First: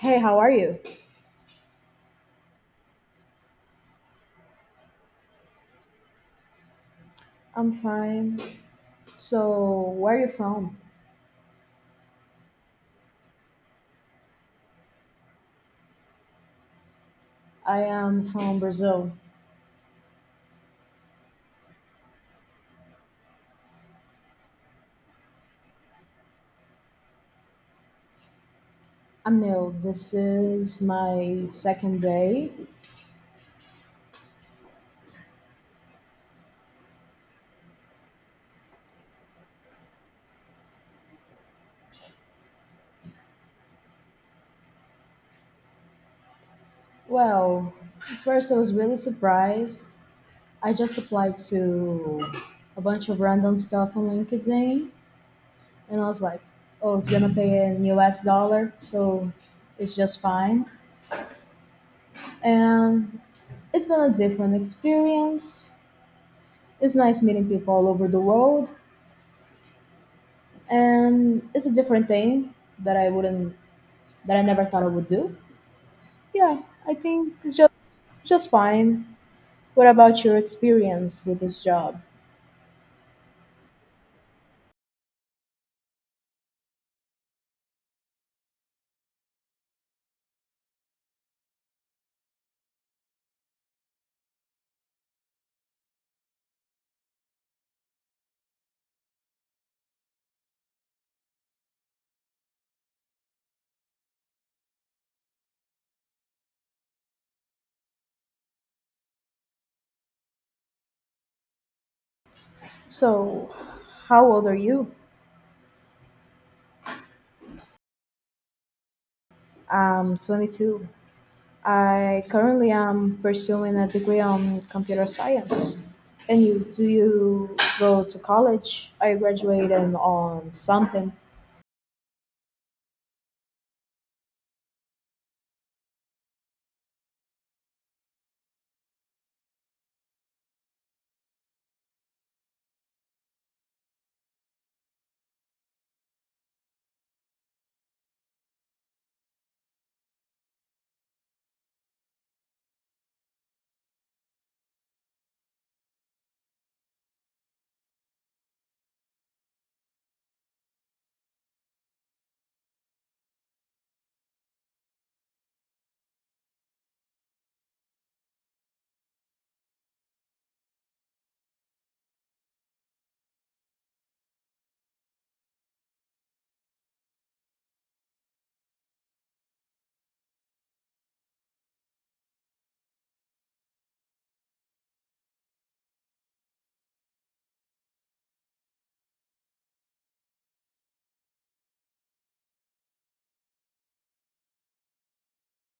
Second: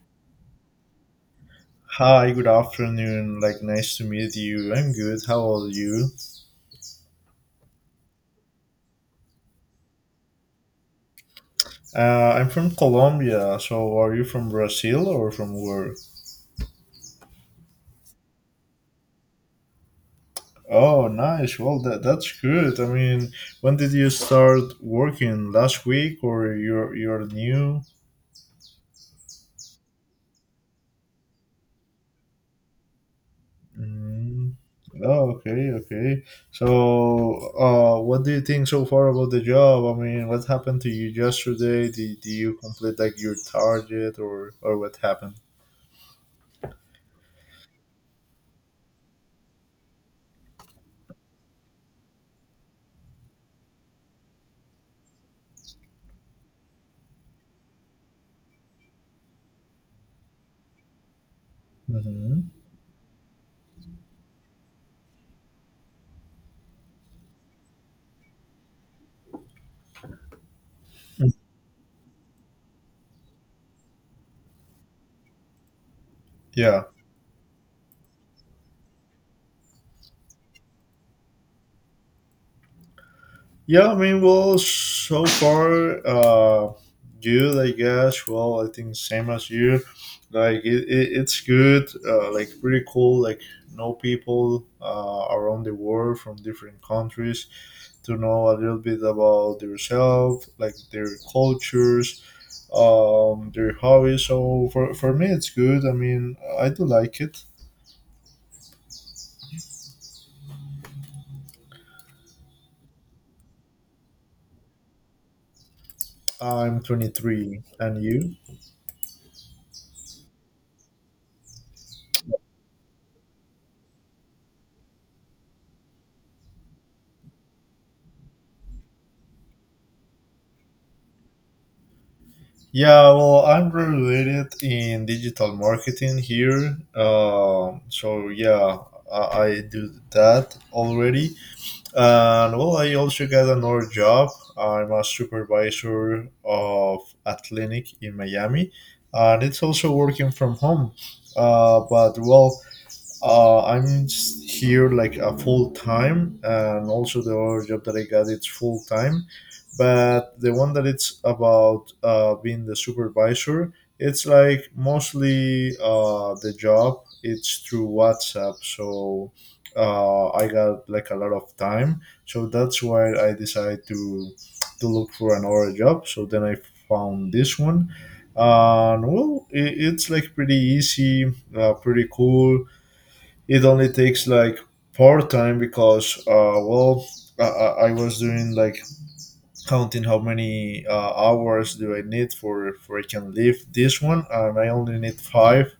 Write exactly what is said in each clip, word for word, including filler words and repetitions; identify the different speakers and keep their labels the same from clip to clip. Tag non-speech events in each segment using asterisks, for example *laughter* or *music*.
Speaker 1: Hey, how are you?
Speaker 2: Hi, good afternoon. Like, nice to meet you. I'm good. How are you?
Speaker 1: I'm fine. So, where are you from?
Speaker 2: Uh, I'm from Colombia. So, are you from Brazil or from where?
Speaker 1: I am from Brazil.
Speaker 2: Oh, nice. Well, that that's good. I mean, when did you start working? Last week, or you're you're new?
Speaker 1: I'm new. This is my second day.
Speaker 2: Mm. Oh, okay, okay. So, uh, what do you think so far about the job? I mean, what happened to you yesterday? Did, did you complete like your target, or or what happened?
Speaker 1: Well, first I was really surprised. I just applied to a bunch of random stuff on LinkedIn and I was like, oh, it's gonna pay in U S dollar, so it's just fine.
Speaker 2: Mm-hmm.
Speaker 1: And it's been a different experience. It's nice meeting people all over the world. And it's a different thing that I wouldn't that I never thought I would do. Yeah,
Speaker 2: Yeah.
Speaker 1: I think it's just just fine. What about your experience with this job?
Speaker 2: Yeah, I mean, well, so far, uh, good, I guess. Well, I think same as you. Like, it, it, it's good, uh, like, pretty cool. Like, know people uh, around the world from different countries to know a little bit about themselves, like, their cultures, um, their hobbies. So, for, for me, it's good. I mean, I do like it.
Speaker 1: So, how old are you?
Speaker 2: I'm twenty-three, and you?
Speaker 1: I'm twenty-two. I currently am pursuing a degree on computer science. And you do you go to college? I graduated on something.
Speaker 2: Yeah, well, I'm related in digital marketing here. Um, so yeah, I, I do that already, and well, I also got another job. I'm a supervisor of a clinic in Miami, and it's also working from home. Uh, but well, uh, I'm just here like a full time, and also the other job that I got it's full time, but the one that it's about uh, being the supervisor, it's like mostly uh, the job. It's through WhatsApp, so uh, I got like a lot of time. So that's why I decided to to look for another job. So then I found this one, and well, it, it's like pretty easy, uh, pretty cool. It only takes like part time because uh, well I, I I was doing like counting how many uh, hours do I need for for I can leave this one, and I only need five.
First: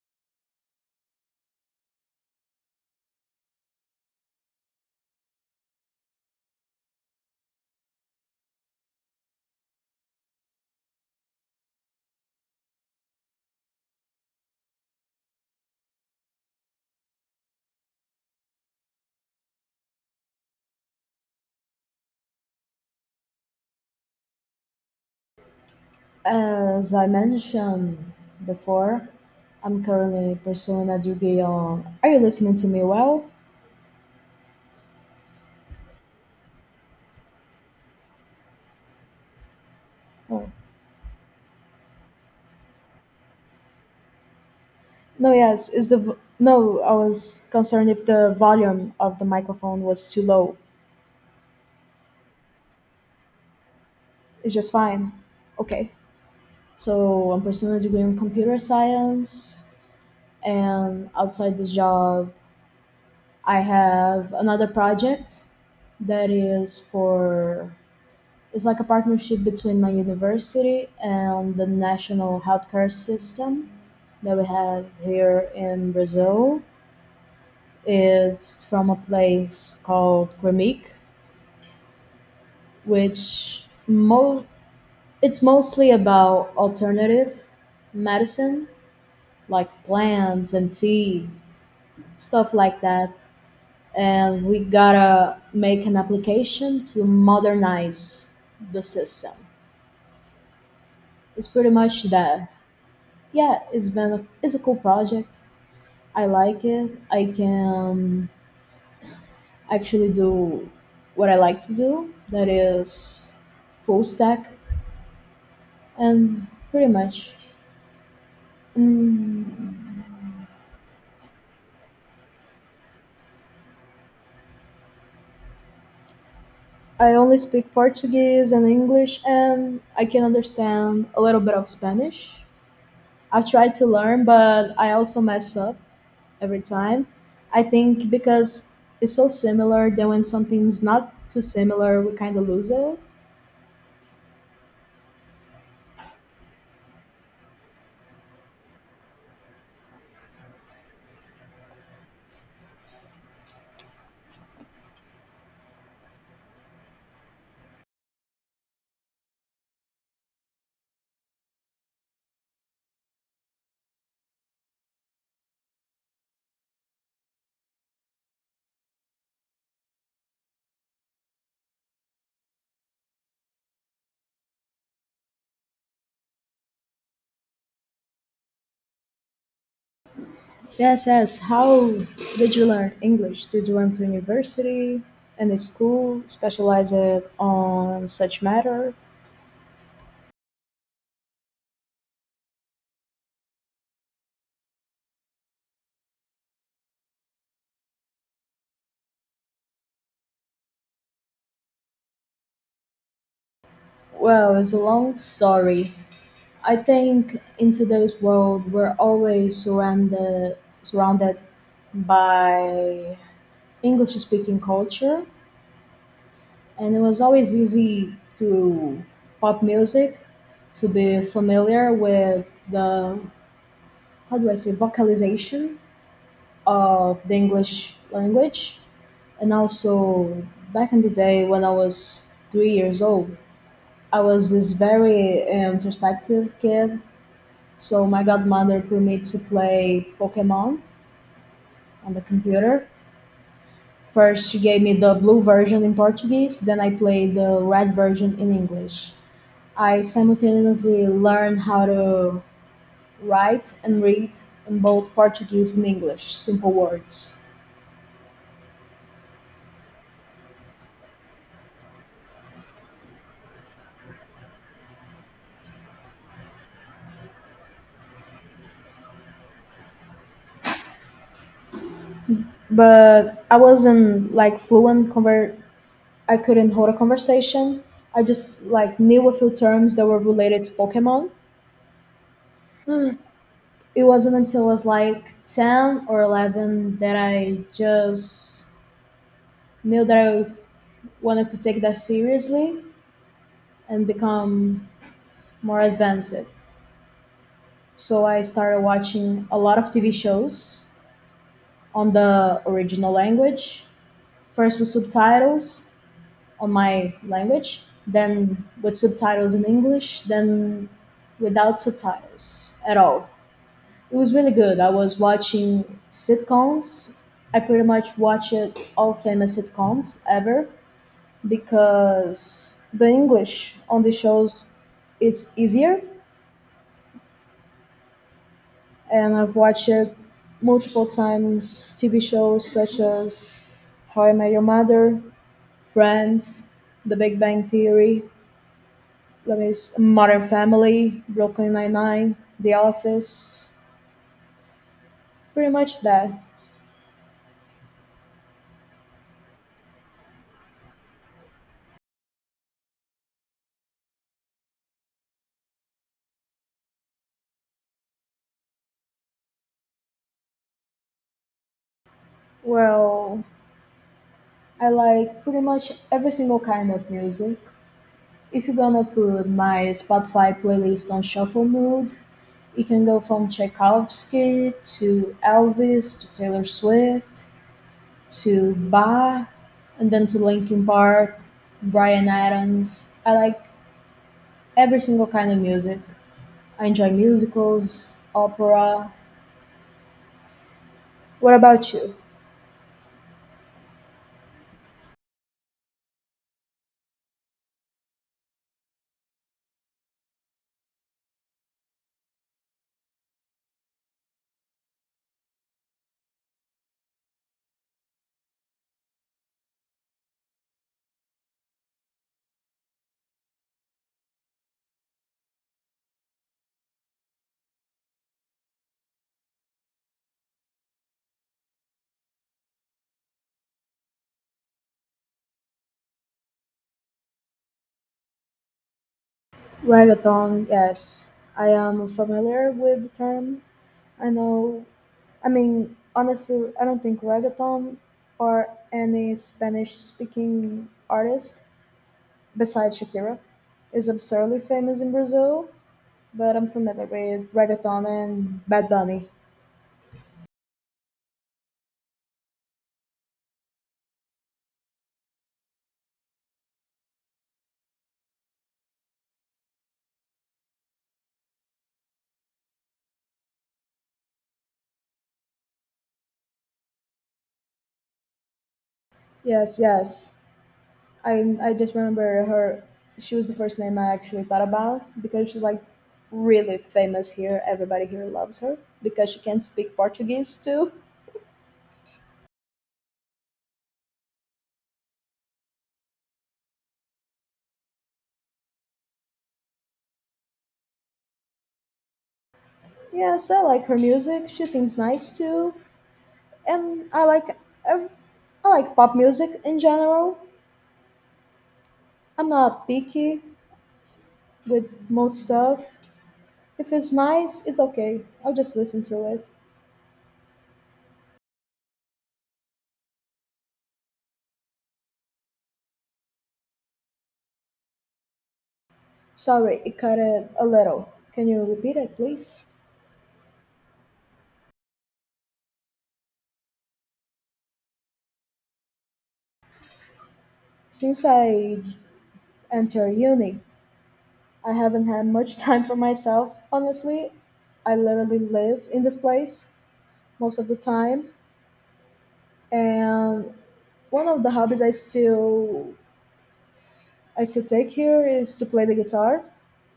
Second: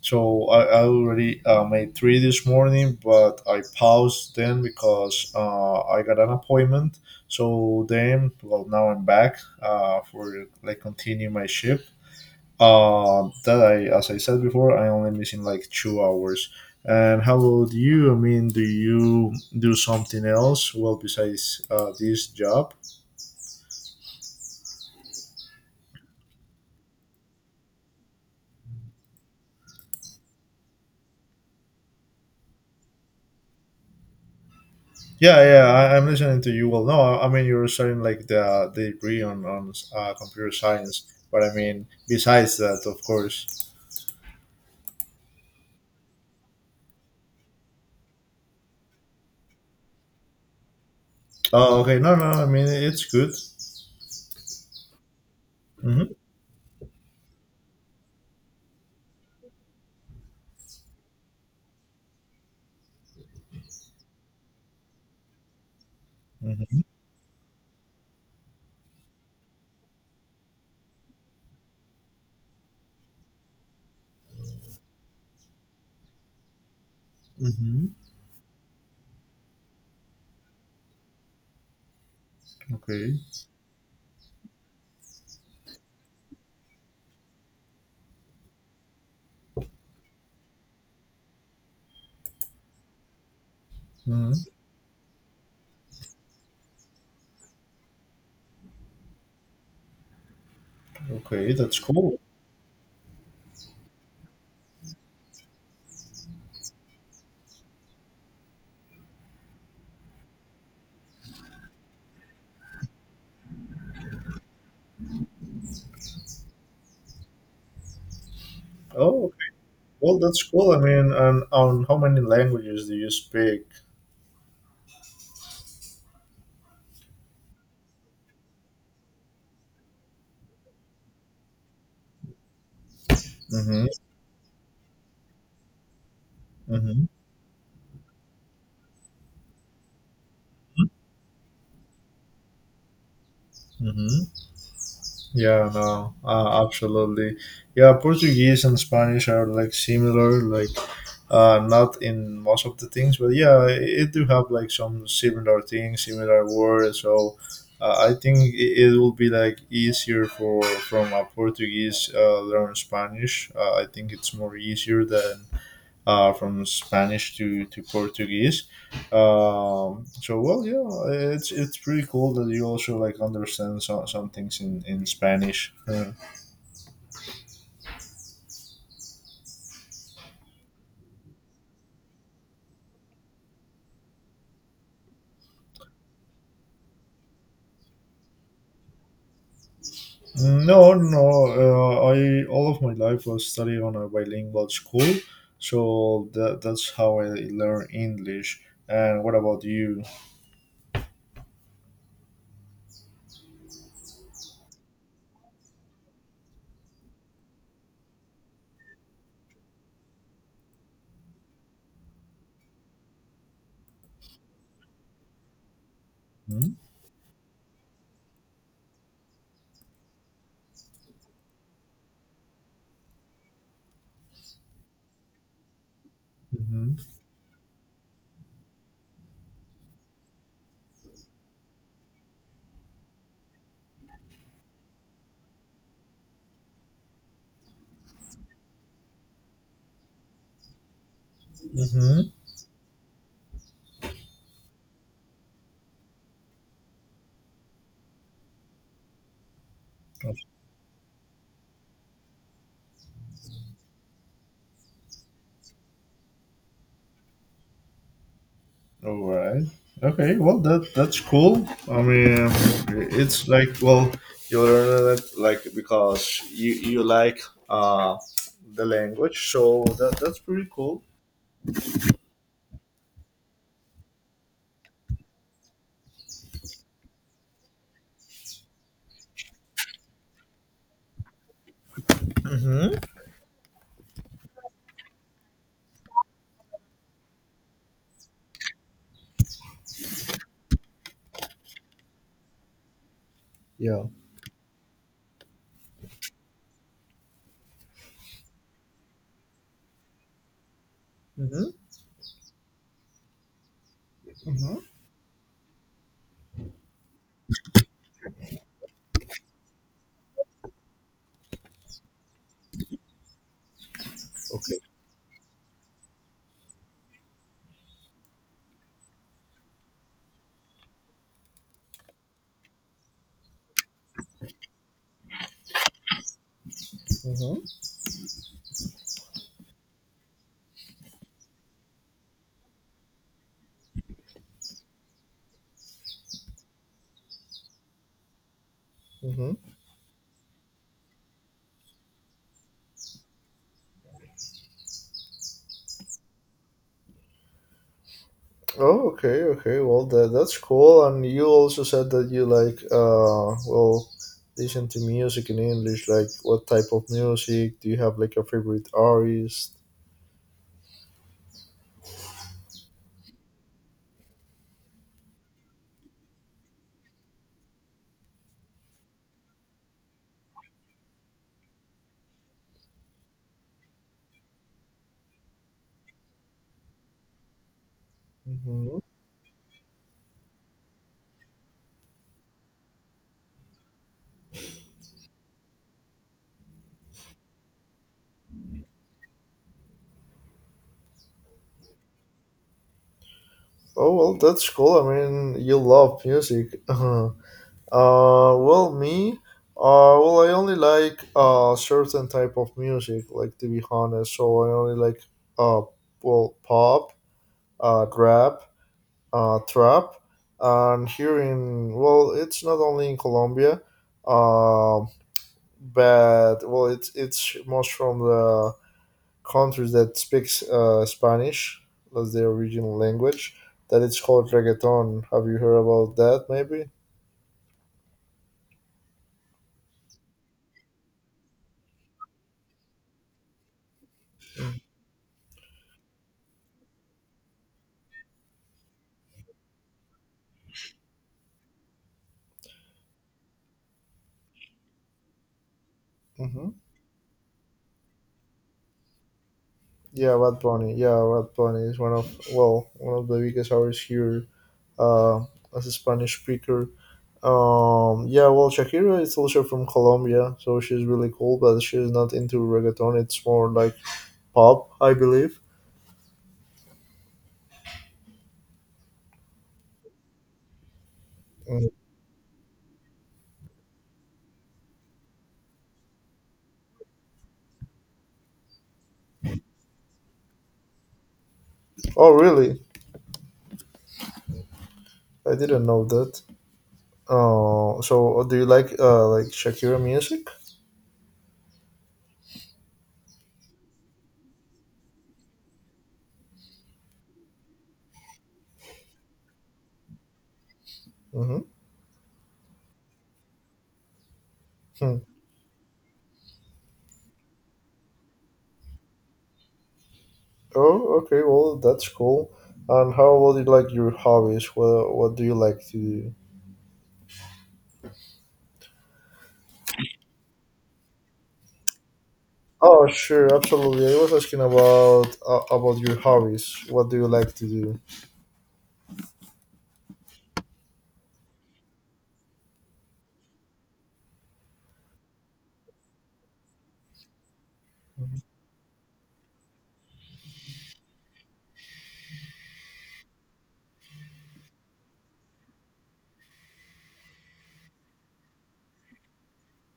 Speaker 2: So I, I already uh, made three this morning, but I paused then because uh, I got an appointment. So then well now I'm back uh, for like continue my shift uh, that I, as I said before, I only missing like two hours. And how about you? I mean, do you do something else well besides uh, this job?
Speaker 1: As I mentioned before, I'm currently pursuing a degree on. Are you listening to me well?
Speaker 2: Yeah, yeah, I, I'm listening to you. Well, no, I, I mean you're studying like the, the degree on on uh,
Speaker 1: Oh.
Speaker 2: computer science, but I mean besides that, of course.
Speaker 1: No, yes. Is the vo- no? I was concerned if the volume of the microphone was too low.
Speaker 2: Oh, okay. No, no, I mean it's good.
Speaker 1: It's just fine. Okay.
Speaker 2: Mm-hmm.
Speaker 1: So I'm pursuing a degree in computer science, and outside this job, I have another project that is
Speaker 2: Mm-hmm.
Speaker 1: for It's like a partnership between my university and the national healthcare system that we have here in Brazil.
Speaker 2: Mm-hmm.
Speaker 1: It's from a place called Gremic,
Speaker 2: Okay.
Speaker 1: which mo- it's mostly about alternative medicine, like plants and tea, stuff like that.
Speaker 2: Mm-hmm.
Speaker 1: And we gotta make an application to modernize the system. It's
Speaker 2: Okay,
Speaker 1: pretty
Speaker 2: that's
Speaker 1: much
Speaker 2: cool.
Speaker 1: that. Yeah, it's been a, it's a cool project. I like it. I can actually do what I like to do, that is full stack and pretty much.
Speaker 2: Oh,
Speaker 1: mm,
Speaker 2: well, that's cool. I mean, and on how many languages do you speak?
Speaker 1: I only speak Portuguese and English, and I can understand a little bit of Spanish. I try to
Speaker 2: Mm-hmm.
Speaker 1: learn but I also mess up every time.
Speaker 2: Mm-hmm.
Speaker 1: I think because it's so similar that when something's not too similar we kind of lose it.
Speaker 2: Mm-hmm. Yeah, no, uh, absolutely. Yeah, Portuguese and Spanish are like similar, like uh, not in most of the things, but yeah, it, it do have like some similar things, similar words. So uh, I think it, it will be like easier for from a Portuguese uh, learn Spanish. Uh, I think it's more easier than uh, from Spanish to, to Portuguese. Um, so well, yeah, it's it's pretty cool that you also like understand some, some things in in Spanish. Uh,
Speaker 1: Yes, yes. How did you learn English? Did you went to university and a school specialized on such matter?
Speaker 2: no, no, uh, I all of my life was studying on a bilingual school, so that that's how I learn English. And what about you?
Speaker 1: Well, it's a long story. I think in today's world, we're always surrounded surrounded by English-speaking culture,
Speaker 2: Hmm?
Speaker 1: and it was always easy to pop music to be familiar with the how do I say vocalization
Speaker 2: Mm-hmm.
Speaker 1: of the English language. And also, back in the day when I was three years old, I was this very um, introspective kid. So my godmother put me to play Pokemon on the
Speaker 2: Mm-hmm.
Speaker 1: computer. First, she gave me the blue version in Portuguese, then I played the red version in English. I simultaneously learned how to write and read in both Portuguese and English, simple words.
Speaker 2: All right. Okay. Well, that that's cool. I mean, it's like well, you learn it like because you you like uh the language, so that that's pretty cool.
Speaker 1: But I wasn't like fluent conver- I couldn't hold a conversation. I just like knew a few terms that were related to Pokemon.
Speaker 2: Mm-hmm.
Speaker 1: It wasn't until I was like ten or eleven that I just knew that I wanted to take that seriously
Speaker 2: Yeah.
Speaker 1: and become more advanced. So I started watching a lot of T V shows
Speaker 2: Mm-hmm.
Speaker 1: on the original language. First
Speaker 2: Mm-hmm.
Speaker 1: with subtitles on my language, then with subtitles in English, then without subtitles at all. It was really good.
Speaker 2: Okay.
Speaker 1: I was watching sitcoms. I pretty much watched all famous sitcoms ever because the English on the shows it's easier,
Speaker 2: Mm-hmm.
Speaker 1: and I've watched multiple times T V shows such as How I Met Your Mother, Friends, The Big Bang Theory, Let
Speaker 2: Mm-hmm.
Speaker 1: that is Modern Family, Brooklyn Nine-Nine, The Office, pretty much that.
Speaker 2: Oh, okay. Okay. Well, that that's cool. And you also said that you like uh well listen to music in English. Like, what type of music do you have? Like a favorite artist?
Speaker 1: Well, I like pretty much every single kind of music. If you're gonna put my Spotify playlist on shuffle mode, it can go from Tchaikovsky to Elvis to Taylor Swift to Bach and then to Linkin Park, Brian Adams. I like every single kind of music. I enjoy musicals, opera. What about you?
Speaker 2: Oh well, that's cool. I mean, you love music. *laughs* Uh, well, me, uh, well, I only like uh certain type of music. Like to be honest, so I only like uh, well, pop, uh, rap, uh, trap, and here in well, it's not only in Colombia, um, but well, it's it's most from the countries that speaks uh, Spanish, that's their original language. That it's called reggaeton. Have you heard about that? Maybe.
Speaker 1: Reggaeton, yes. I am familiar with the term. I know I mean, honestly, I don't think reggaeton or any Spanish speaking artist besides Shakira is absurdly famous in Brazil, but I'm
Speaker 2: Mm-hmm.
Speaker 1: familiar with reggaeton and Bad Bunny.
Speaker 2: Yeah, Bad Bunny. Yeah, Bad Bunny is one of well one of the biggest artists here uh, as a Spanish speaker. Um, yeah, well, Shakira is also from Colombia, so she's really cool, but she's not into reggaeton. It's more like pop, I believe.
Speaker 1: Yes, yes. I, I
Speaker 2: Mm.
Speaker 1: just remember her. She was the first name I actually thought about because she's like really famous here. Everybody here loves her because she can speak Portuguese too.
Speaker 2: Oh, really? I didn't know that. Uh, so uh, do you like uh, like Shakira music?
Speaker 1: Yes, I like her music. She seems nice too. And I like ev- I like pop music in general.
Speaker 2: Mm-hmm.
Speaker 1: I'm not picky with
Speaker 2: Hmm.
Speaker 1: most stuff. If it's nice, it's okay. I'll just listen to it.
Speaker 2: Oh, okay. Well, that's cool. And how about you like your hobbies? What What do you like to do?
Speaker 1: Sorry, it cut it a little. Can you repeat it, please?
Speaker 2: Oh, sure, absolutely. I was asking about uh, about your hobbies. What do you like to do?
Speaker 1: Since I j- entered uni, I haven't had much *laughs* time for myself. Honestly, I literally
Speaker 2: Mhm.
Speaker 1: live in this place most of the time, and one of the hobbies I still I still take here is to play the guitar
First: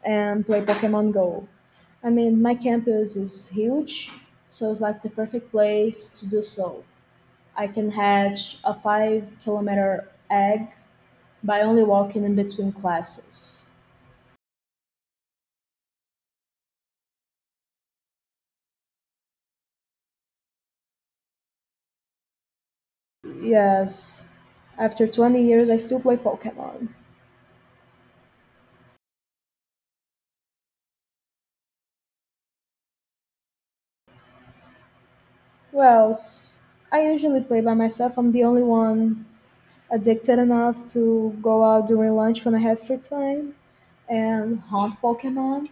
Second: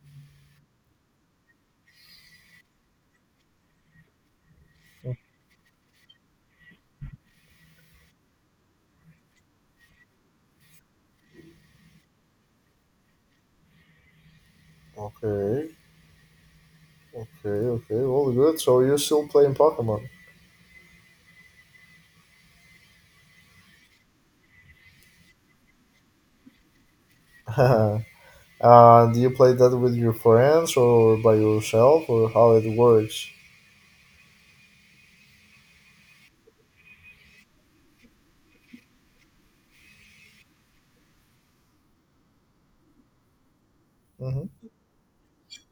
Speaker 1: and play Pokemon Go. I mean, my campus is huge, so it's like the perfect place to do so. I can hatch a five kilometer egg by only walking in between classes.
Speaker 2: Okay, okay, okay. Well, good. So you're still playing Pokemon.
Speaker 1: Yes, after twenty years, I still play Pokemon.
Speaker 2: *laughs* uh, do you play that with your friends or by yourself, or how it works?
Speaker 1: Well, s- I usually play by myself. I'm the only one addicted enough to go out during lunch when I have free time
Speaker 2: Mm-hmm.
Speaker 1: and hunt Pokemon.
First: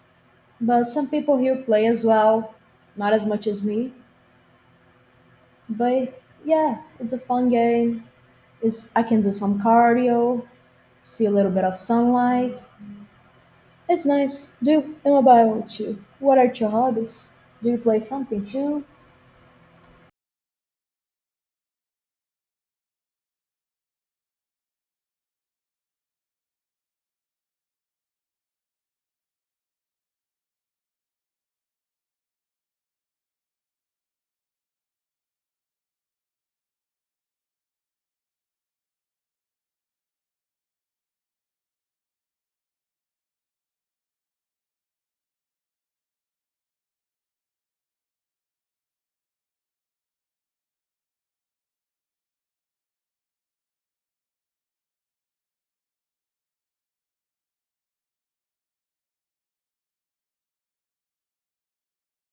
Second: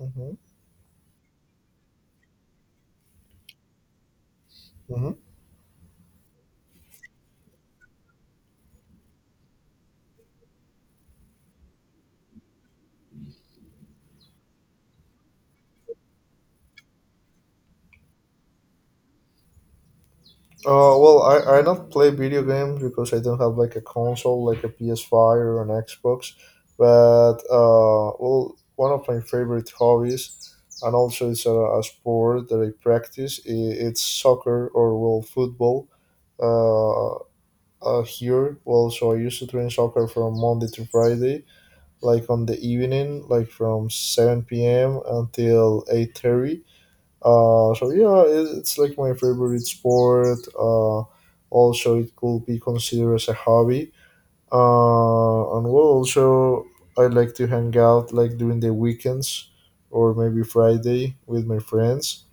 Speaker 2: Mm-hmm.
Speaker 1: But some people here play as well, not as much as me.
Speaker 2: Mm-hmm.
Speaker 1: But yeah, it's a fun game. It's, I can do some cardio, see a little bit of sunlight. It's nice. Do you, and what about you? What are your hobbies? Do you play something too?
Speaker 2: Uh, well, I, I don't play video games because I don't have like a console, like a P S five or an Xbox. But uh, well, one of my favorite hobbies, and also it's a, a sport that I practice. i- It's soccer or well football. Uh, uh, here, well, so I used to train soccer from Monday to Friday, like on the evening, like from seven p m until eight thirty, uh, so yeah, it, it's like my favorite sport. Uh, also, it could be considered as a hobby. Uh, and well, also I like to hang out like during the weekends or maybe Friday with my friends.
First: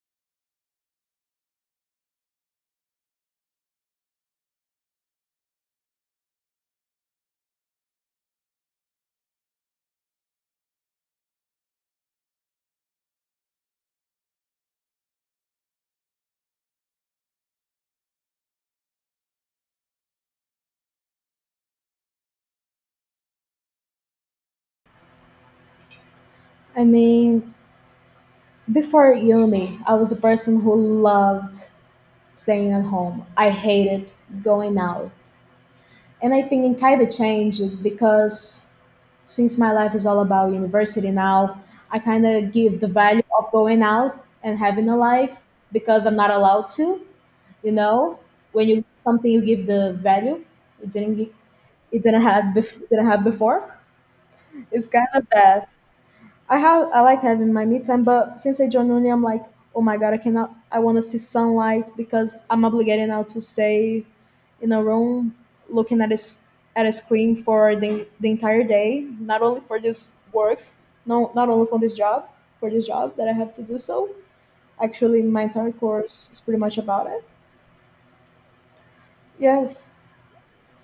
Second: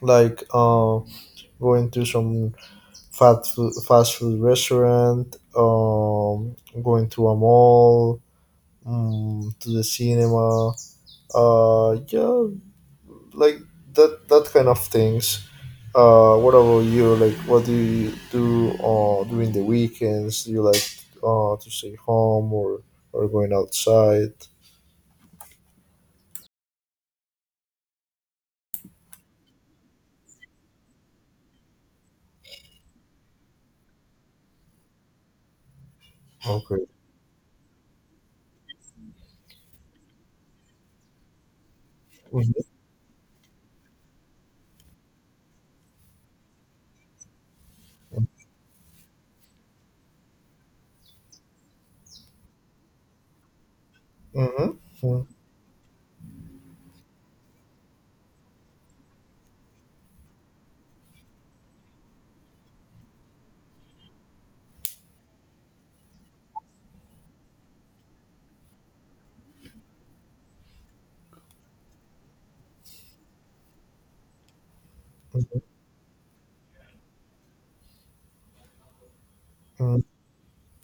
Speaker 2: Like uh, going to some fat food, fast food restaurant, um, going to a mall, mm, to the cinema. Uh, yeah, like that that kind of things. Uh what about you, like what do you do uh during the weekends? Do you like uh to stay home, or or going outside?
Speaker 1: I mean, before uni, I was a person who loved staying at home. I hated going out, and I think it
Speaker 2: Okay.
Speaker 1: kind of changed because since my life is all about university now, I kind of
Speaker 2: Mm-hmm.
Speaker 1: give the value of going out and having a life because I'm not allowed to, you know. When you something, you give the value. It didn't. gi- It didn't have. bef- Didn't have before.
Speaker 2: Mm-hmm.
Speaker 1: It's kind of that. I have I like having my me time, but since I joined uni, I'm like, oh my god, I cannot. I want to see sunlight because I'm obligated now to stay in a room looking at a s- at a screen for the, the entire day, not only for this work, no, not only for this job, for this job that I have to do. So actually, my entire course is pretty much about it. Yes.
Speaker 2: Mm-hmm.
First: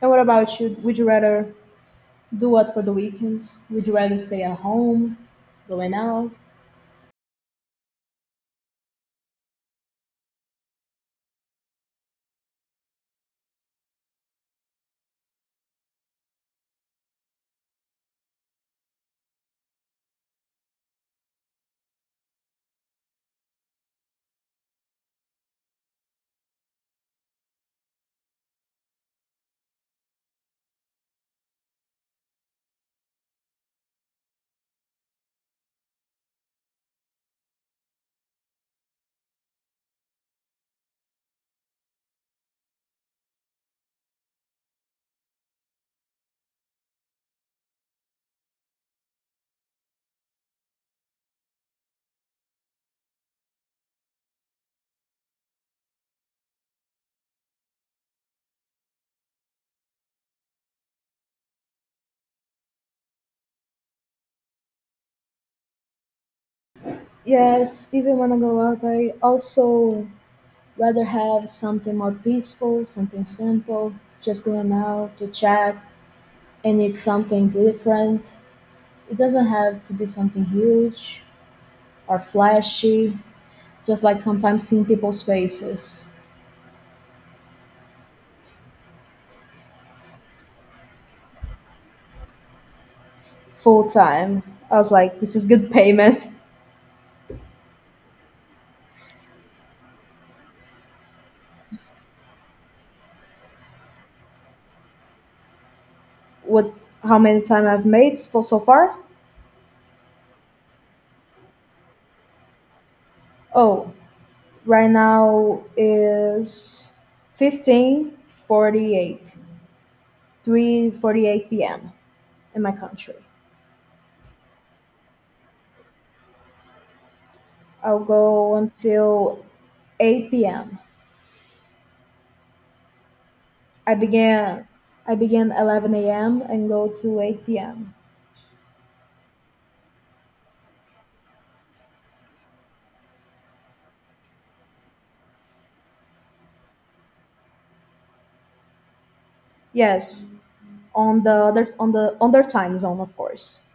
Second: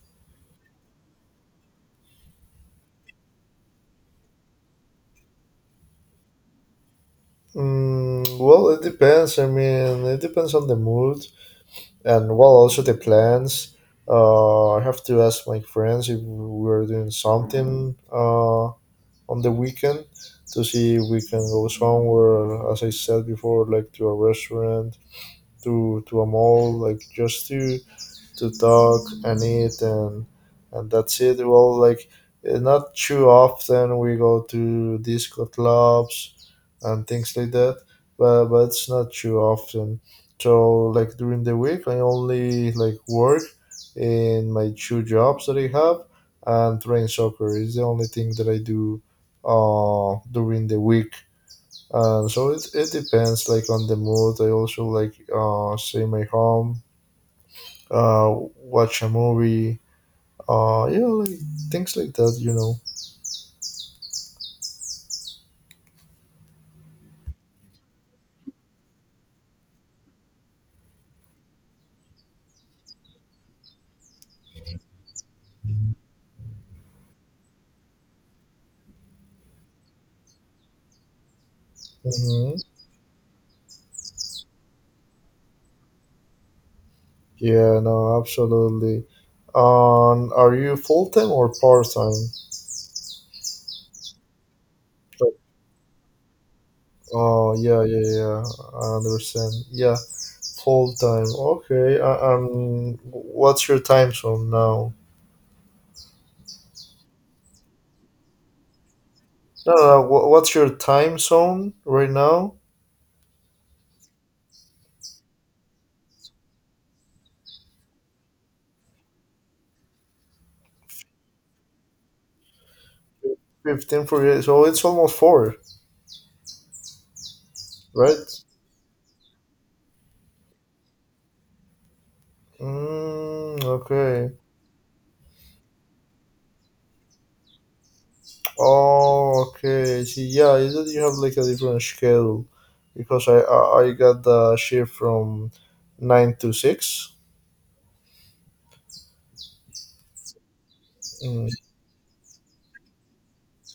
Speaker 1: And what about you? Would you rather do what for the weekends? Would you rather stay at home, going out?
Speaker 2: Mm, well it depends, I mean it depends on the mood, and well also the plans. uh I have to ask my friends if we're doing something uh on the weekend, to see if we can go somewhere, as I said before, like to a restaurant, to to a mall, like just to to talk and eat, and and that's it. Well, like eh, not too often we go to disco clubs and things like that, but but it's not too often. So like during the week, I only like work in my two jobs that I have, and train soccer is the only thing that I do uh during the week. And so it, it depends like on the mood. I also like uh stay in my home, uh, watch a movie, uh, yeah, like things like that, you know.
Speaker 1: Yes, even when I go out, I also rather have something more peaceful, something simple, just going out to chat and eat something different. It doesn't have to be something huge or
Speaker 2: Hmm.
Speaker 1: flashy, just like sometimes seeing people's faces.
Speaker 2: Yeah, no, absolutely. Um, are you full time or part time?
Speaker 1: Full time. I was like, this is good *laughs* payment.
Speaker 2: Oh, yeah, yeah, yeah. I understand. Yeah, full time. Okay. I, um, what's your time zone now?
Speaker 1: What, how many time I've made for so far?
Speaker 2: No, no. No, wh- what's your time zone right now?
Speaker 1: Oh, right now is fifteen forty-eight. three forty-eight p m in my country.
Speaker 2: Fifteen for you. So it's almost four,
Speaker 1: I'll
Speaker 2: right?
Speaker 1: go until eight p m.
Speaker 2: Mm,
Speaker 1: I
Speaker 2: okay.
Speaker 1: began I began eleven a m and go to eight p m.
Speaker 2: Oh, okay. See, yeah, is it you have like a different schedule? Because I I, I got the shift from nine to six.
Speaker 1: Yes, on the
Speaker 2: Mm,
Speaker 1: other on the on their time zone, of course.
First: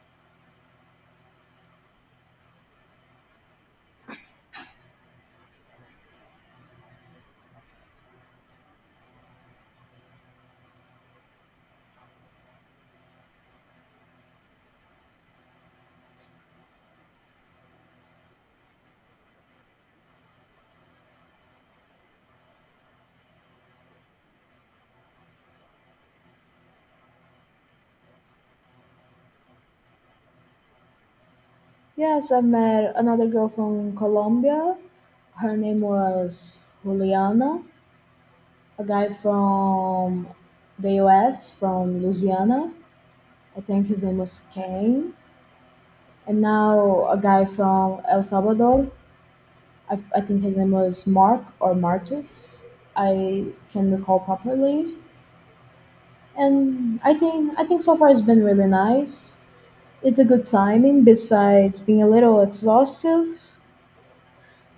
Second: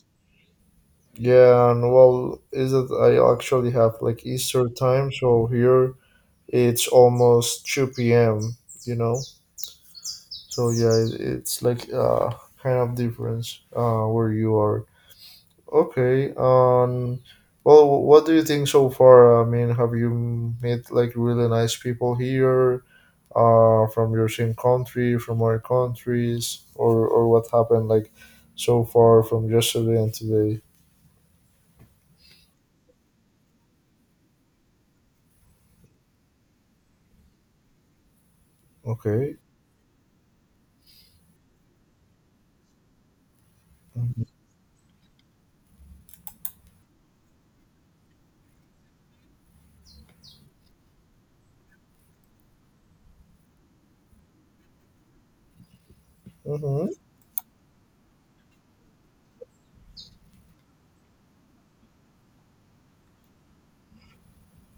Speaker 2: yeah, and well, is it I actually have like Easter time, so here it's almost two p m. You know, so yeah, it, it's like uh kind of difference uh where you are. Okay. Um. Well, what do you think so far? I mean, have you met like really nice people here, uh, from your same country, from other countries, or or what happened like so far from yesterday and today?
Speaker 1: Yes, I met another girl from Colombia. Her name was Juliana. A guy
Speaker 2: Okay.
Speaker 1: from the U S from Louisiana. I think his name
Speaker 2: Mm-hmm.
Speaker 1: was Kane. And now a guy from El Salvador. I, I think his name was Mark or Marcus. I can recall properly,
Speaker 2: Mm-hmm.
Speaker 1: and I think I think so far it's been really nice. It's a good timing. Besides being a little exhaustive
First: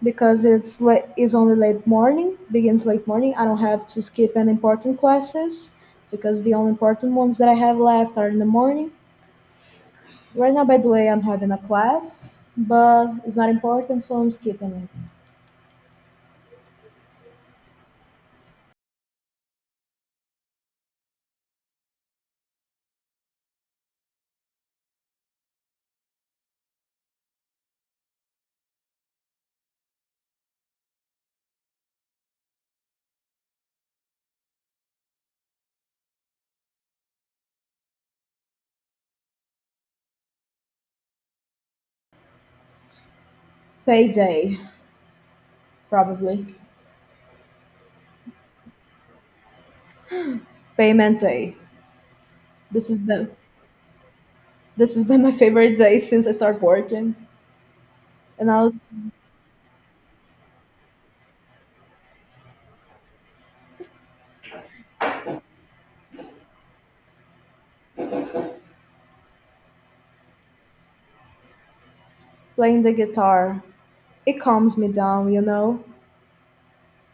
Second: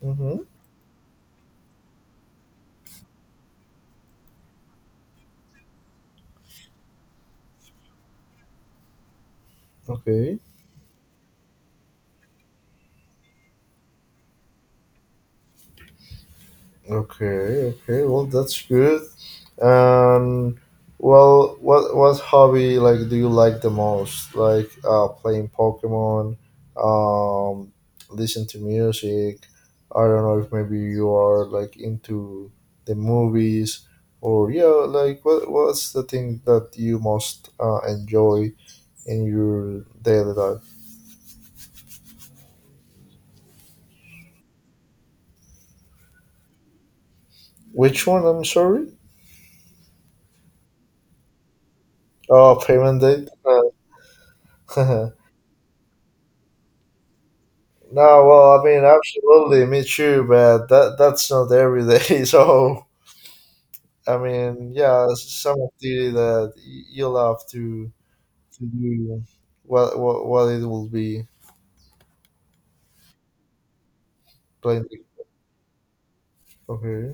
Speaker 1: because
Speaker 2: Mm-hmm.
Speaker 1: it's late, it's only late morning, begins late morning. I don't have to skip any important classes because the only important ones that I have left are in the morning.
Speaker 2: Okay.
Speaker 1: Right now, by the way, I'm having a class, but it's not important, so I'm skipping it.
Speaker 2: Okay, okay. Well, that's good. And well, what what hobby like do you like the most? Like uh, playing Pokemon, um, listen to music. I don't know if maybe you are like into the movies, or yeah, like what what's the thing that you most uh, enjoy in your daily life?
Speaker 1: Payday, probably.
Speaker 2: Which one? I'm sorry.
Speaker 1: Payment day.
Speaker 2: Oh,
Speaker 1: This has
Speaker 2: payment
Speaker 1: been
Speaker 2: date.
Speaker 1: this has been
Speaker 2: *laughs*
Speaker 1: my favorite day since I started working.
Speaker 2: No,
Speaker 1: And
Speaker 2: well,
Speaker 1: I
Speaker 2: I mean,
Speaker 1: was
Speaker 2: absolutely, me too, but that that's not every day. *laughs* So, I mean, yeah, it's some activity that y- you'll have to to do, what what, what it will be
Speaker 1: playing the guitar. It calms
Speaker 2: playing.
Speaker 1: me
Speaker 2: The,
Speaker 1: down, you know?
Speaker 2: okay,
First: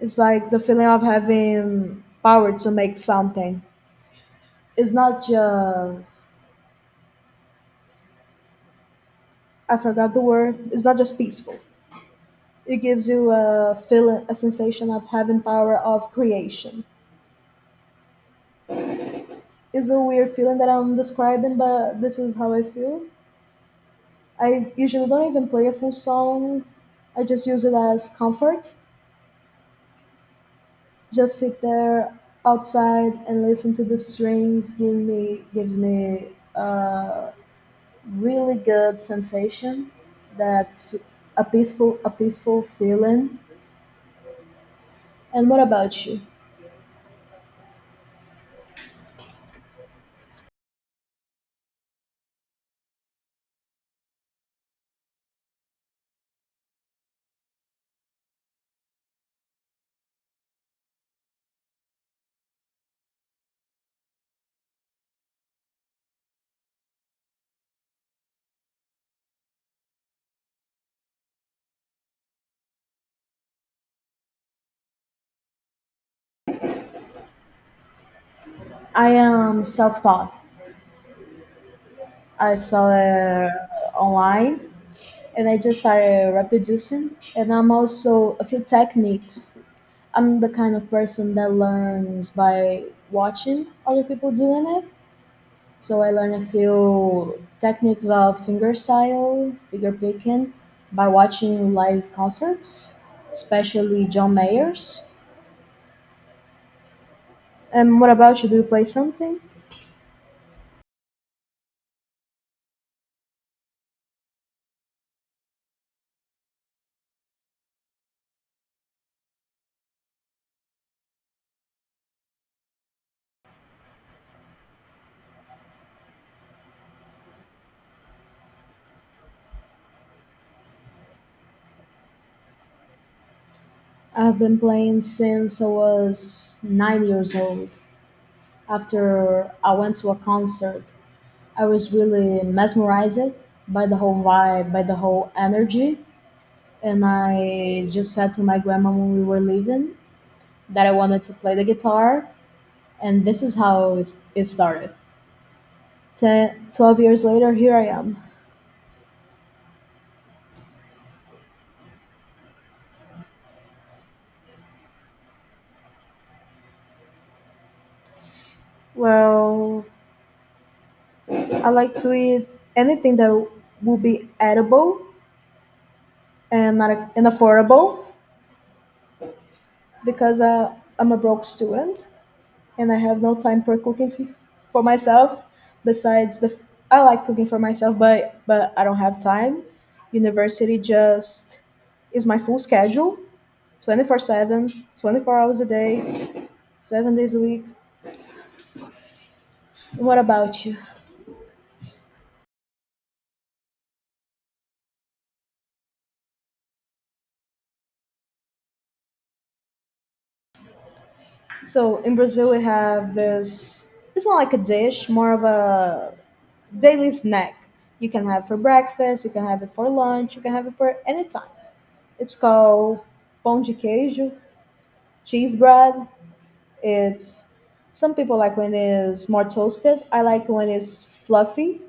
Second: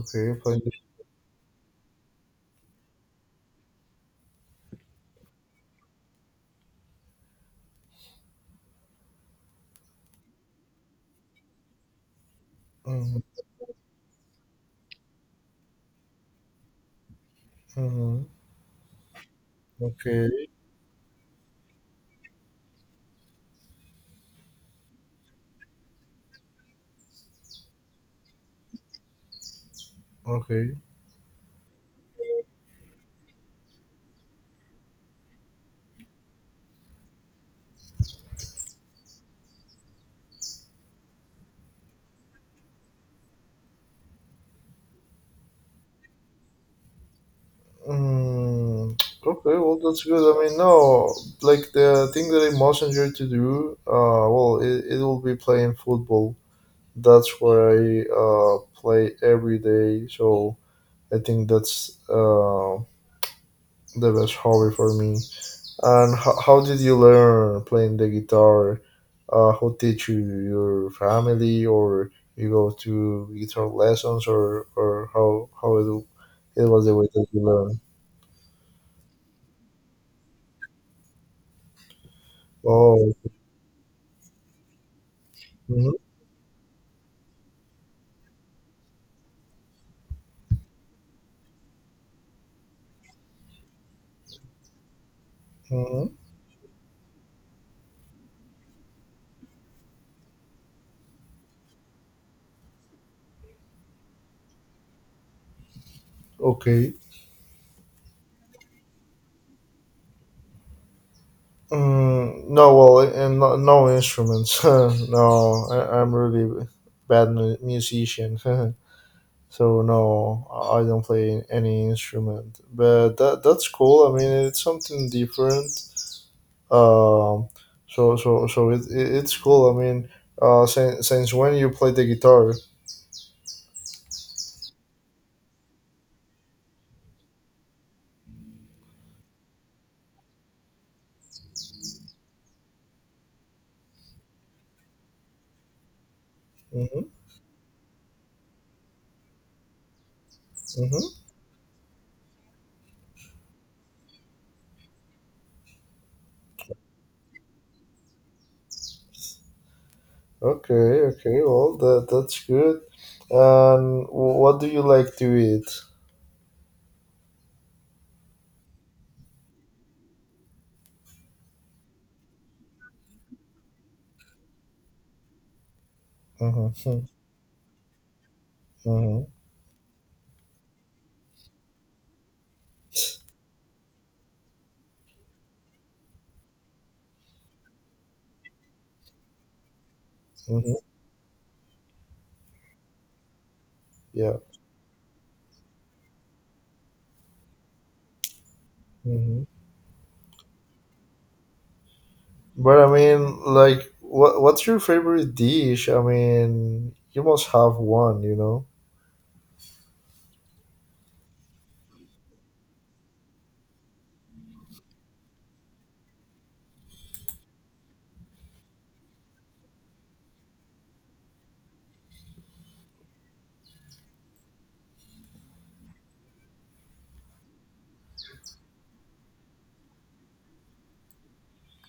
Speaker 1: It's like the
Speaker 2: playing. The,
Speaker 1: feeling of having power to make something. It's not just, I forgot the word. It's not just peaceful. It gives
Speaker 2: mm,
Speaker 1: you a feeling a sensation of having power of creation.
Speaker 2: mhm,
Speaker 1: It's a
Speaker 2: okay,
Speaker 1: weird feeling that I'm describing, but this is how I feel. I usually don't even play a full song. I just use it as comfort,
Speaker 2: okay,
Speaker 1: just sit there outside and listen to the strings give me gives me a really good sensation, that f- a peaceful a peaceful feeling. And what about you?
Speaker 2: mm, okay. Well, that's good. I mean, no, like the thing that I most enjoy to do, uh, well, it, it will be playing football. That's what I uh, play every day. So I think that's uh, the best hobby for me. And ho- how did you learn playing the guitar? Uh, who teach you? Your family, or you go to guitar lessons, or or how how it, it was the way that you learn?
Speaker 1: I am self-taught. I saw
Speaker 2: Oh,
Speaker 1: it online and I just
Speaker 2: mhm,
Speaker 1: started reproducing and I'm also a few techniques. I'm the kind of person that learns by watching other people doing it. So
Speaker 2: mhm,
Speaker 1: I learned a few techniques of fingerstyle, finger picking, by watching live concerts, especially John Mayer's.
Speaker 2: okay.
Speaker 1: And what about you? Do you play something?
Speaker 2: Mm, no, well, and no, no instruments. *laughs* No, I, I'm really bad mu- musician. *laughs* So no, I I don't play any instrument, but that that's cool. I mean, it's something different. Um, so so so it, it it's cool. I mean, uh, since since when you play the guitar?
Speaker 1: I've been playing since I was nine years old. After I went to a concert, I was really mesmerized by the whole vibe, by the whole energy. And
Speaker 2: Mm-hmm,
Speaker 1: I just said to my grandma when we were leaving that I wanted
Speaker 2: mm-hmm.
Speaker 1: to play the guitar. And this is how it it started. ten twelve years later, here I am.
Speaker 2: Okay, okay. Well, that that's good. And wh- what do you like to eat?
Speaker 1: Well, I like to eat anything that will be edible and not
Speaker 2: Mm-hmm,
Speaker 1: and affordable
Speaker 2: *laughs* mm-hmm,
Speaker 1: because uh, I'm a broke student and I have no time for cooking to, for myself. Besides the, I like cooking for myself, but but I don't have time. University
Speaker 2: mm-hmm.
Speaker 1: just is my full schedule, twenty-four
Speaker 2: Yeah.
Speaker 1: seven, twenty four hours a day, seven days a week.
Speaker 2: Mm-hmm.
Speaker 1: What about you?
Speaker 2: But I mean, like, what what's your favorite dish? I mean, you must have one, you know.
Speaker 1: So in Brazil, we have this. It's not like a dish, more of a daily snack. You can have for breakfast, you can have it for lunch, you can have it for any time. It's called pão de queijo, cheese bread. It's Some people like when it's more toasted. I like when it's fluffy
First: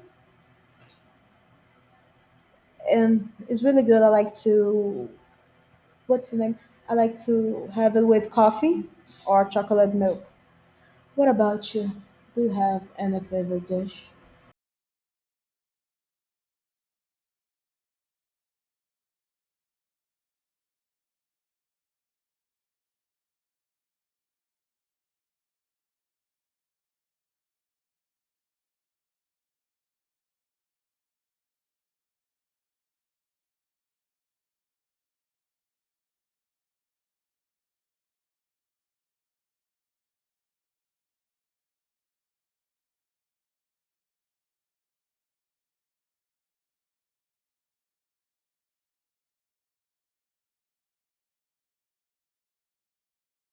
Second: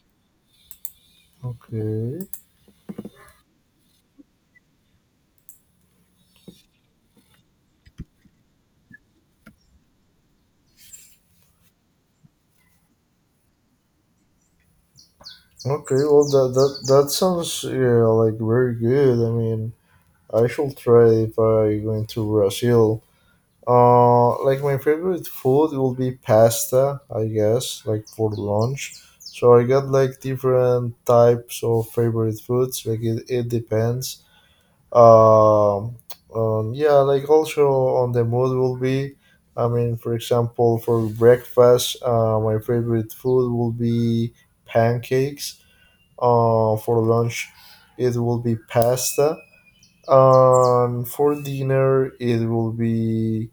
Speaker 2: Okay.
Speaker 1: and it's really good. I like to What's the name? I like to have it with coffee or chocolate milk. What about you? Do you have any favorite dish?
Speaker 2: Okay. Well, that that that sounds, yeah, like very good. I mean, I shall try if I going to Brazil. Uh, like my favorite food will be pasta, I guess, like for lunch. So I got like different types of favorite foods. Like it, it depends. Um, um, yeah, like also on the mood will be. I mean, for example, for breakfast, uh, my favorite food will be pancakes. Uh, for lunch, it will be pasta, and for dinner, it will be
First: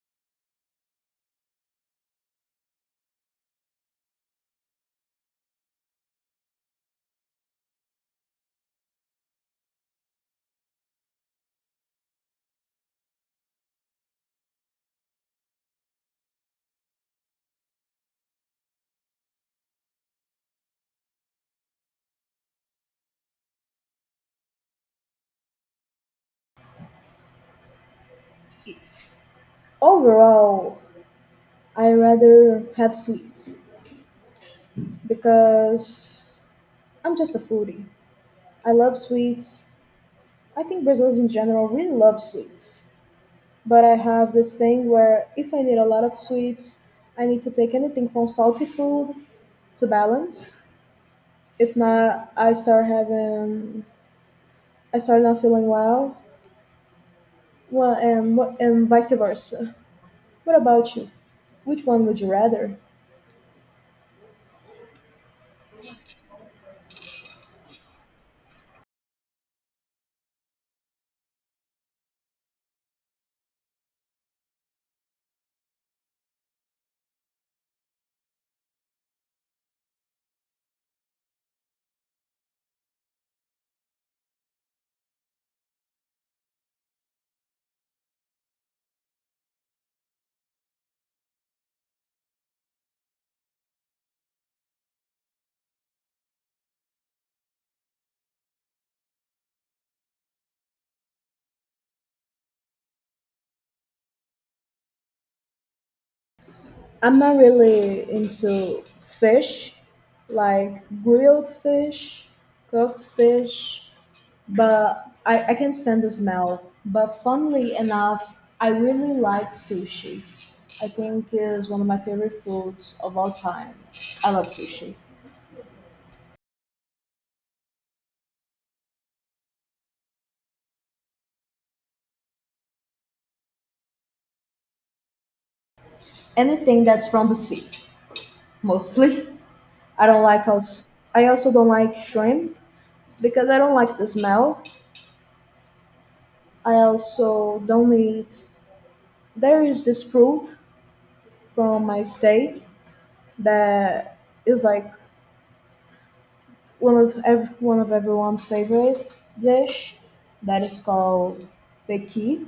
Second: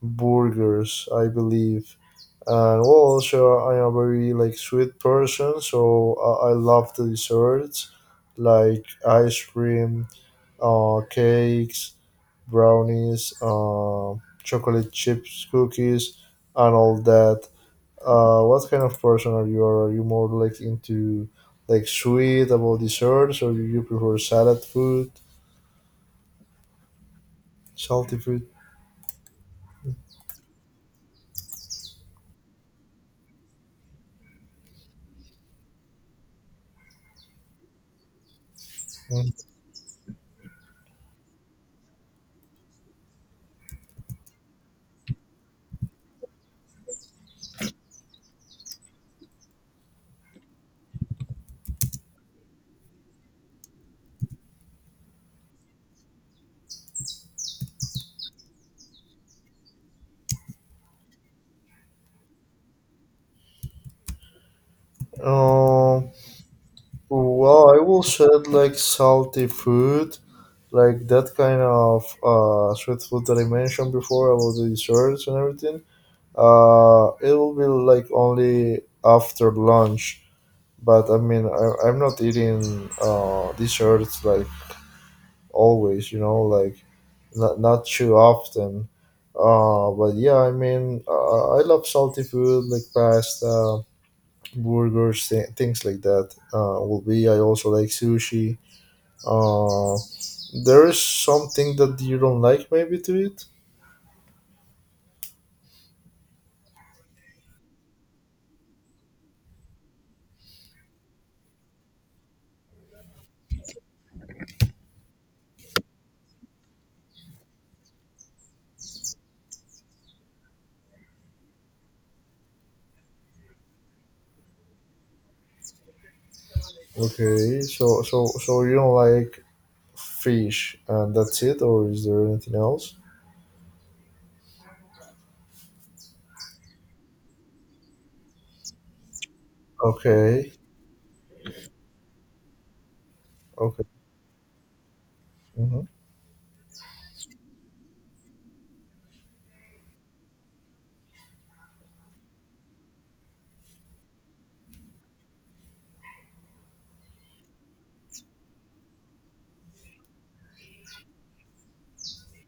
Speaker 2: burgers, I believe. And well, also, I am a very like sweet person, so I, I love the desserts like ice cream, uh, cakes, brownies, uh, chocolate chips, cookies, and all that. Uh, what kind of person are you? Are you more like into like sweet about desserts, or do you prefer salad food, salty food?
Speaker 1: Overall, I rather have sweets because I'm just a foodie. I love
Speaker 2: Mm.
Speaker 1: sweets. I think Brazilians in general really love sweets. But I have this thing where if I need a lot of sweets, I need to take anything from salty food to balance. If not, I start having, I start not feeling well. Well, and what and vice versa. What about you? Which one would you rather?
Speaker 2: Um, well, I will said like salty food, like that kind of uh sweet food that I mentioned before about the desserts and everything. Uh, it will be like only after lunch. But I mean, I, I'm not eating uh desserts like always, you know, like not, not too often. Uh, but yeah, I mean, uh, I love salty food like pasta, burgers, th- things like that. Uh, will be. I also like sushi. Uh, there is something that you don't like maybe to it.
Speaker 1: I'm not really into fish, like grilled fish, cooked fish, but I, I can stand the smell. But funnily enough, I really like sushi. I think is one of my favorite foods of all time. I love sushi.
Speaker 2: Okay, so so so you don't like fish, and that's it, or is there anything else?
Speaker 1: Anything that's from the sea, mostly. I don't like
Speaker 2: Okay,
Speaker 1: also. I also don't like shrimp because I don't
Speaker 2: okay.
Speaker 1: like the smell.
Speaker 2: Mm-hmm.
Speaker 1: I also don't eat. There is this fruit from my state that is like one of ev- one of everyone's favorite dish that is called beki,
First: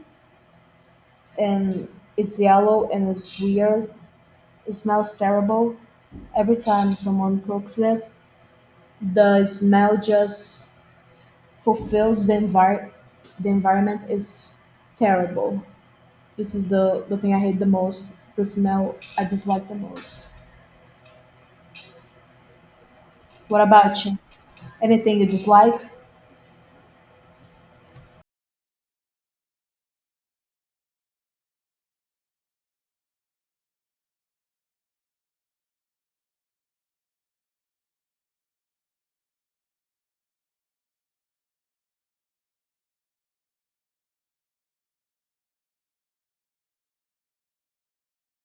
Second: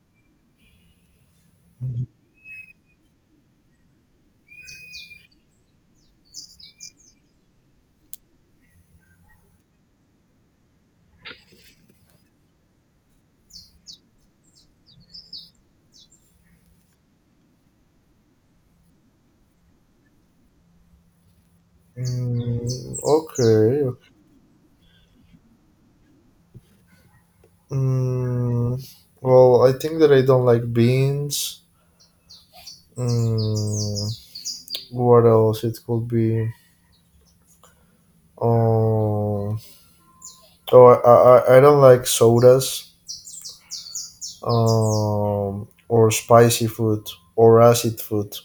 Speaker 1: and it's yellow and it's weird. It smells terrible. Every time someone cooks it, the smell just fulfills the envir- the environment is terrible. This is the, the thing I hate the most, the smell I dislike the most.
Speaker 2: Mm,
Speaker 1: What
Speaker 2: okay.
Speaker 1: about you? Anything you dislike?
Speaker 2: Mm, well, I think that I don't like beans. Mm, what else? It could be. Um, oh, I, I, I don't like sodas. Um, or spicy food or acid food.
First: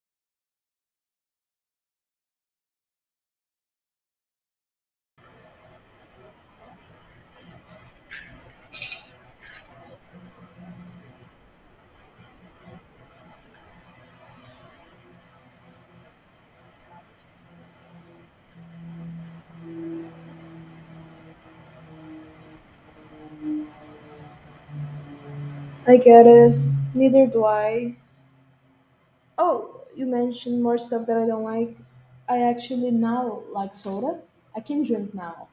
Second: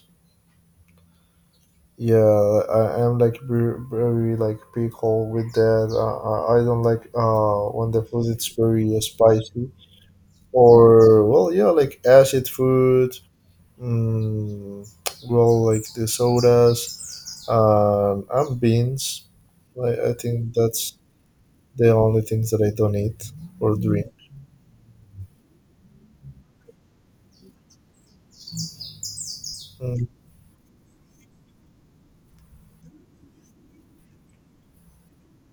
Speaker 2: Yeah, I am like very, very like pickle with that. Uh, I I don't like uh when the food is very uh, spicy or well, yeah, like acid food. Mm, well, like the sodas. Um, and beans. I, I think that's the only things that I don't eat or drink.
Speaker 1: I get it. Neither do I. Oh, you mentioned more stuff that I don't like. I actually now like soda. I can drink now.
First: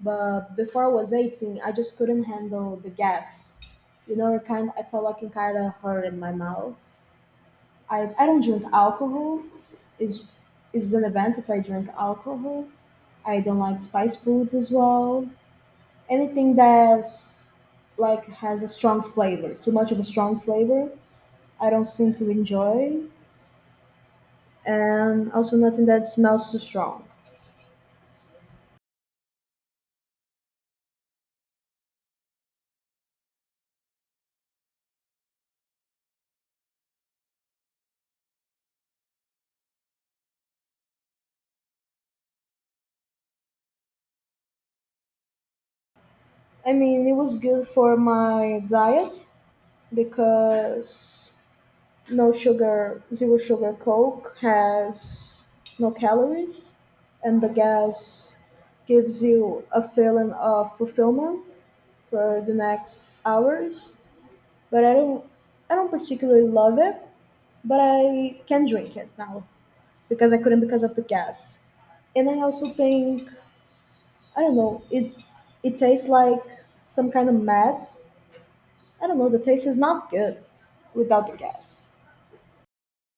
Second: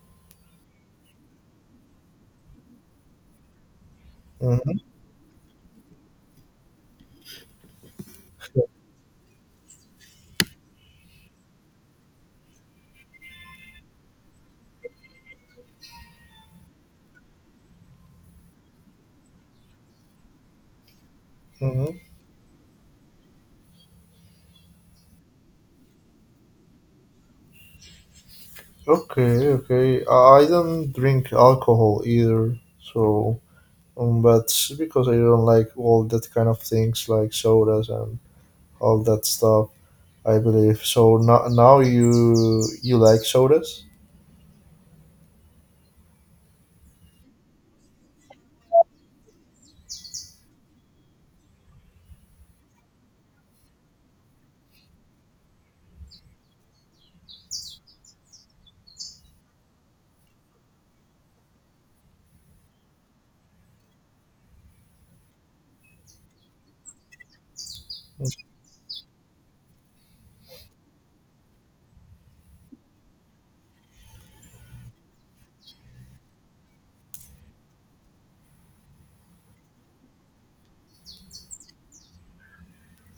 Speaker 1: But before I was eighteen, I just couldn't handle the gas. You know, it kind
Speaker 2: Mm-hmm.
Speaker 1: I felt like it kind of hurt in my mouth. I, I don't drink alcohol. Is is an event if I drink alcohol. I don't like spice foods as well. Anything that's like has a strong flavor, too much of a strong flavor, I don't
Speaker 2: Hmm.
Speaker 1: seem to enjoy, and also nothing that smells too strong.
Speaker 2: Okay, okay. I I don't drink alcohol either, so um, but it's because I don't like all that kind of things like sodas and all that stuff. I believe so. Now, now you you like sodas?
Speaker 1: I mean, it was good for my diet because no sugar, zero sugar Coke has no calories, and the gas gives you a feeling of fulfillment for the next hours. But I don't, I don't particularly love it, but I can drink it now because I couldn't because of the gas. And I also think I don't know. It it tastes like some kind of mad. I don't know. The taste is not good without the gas.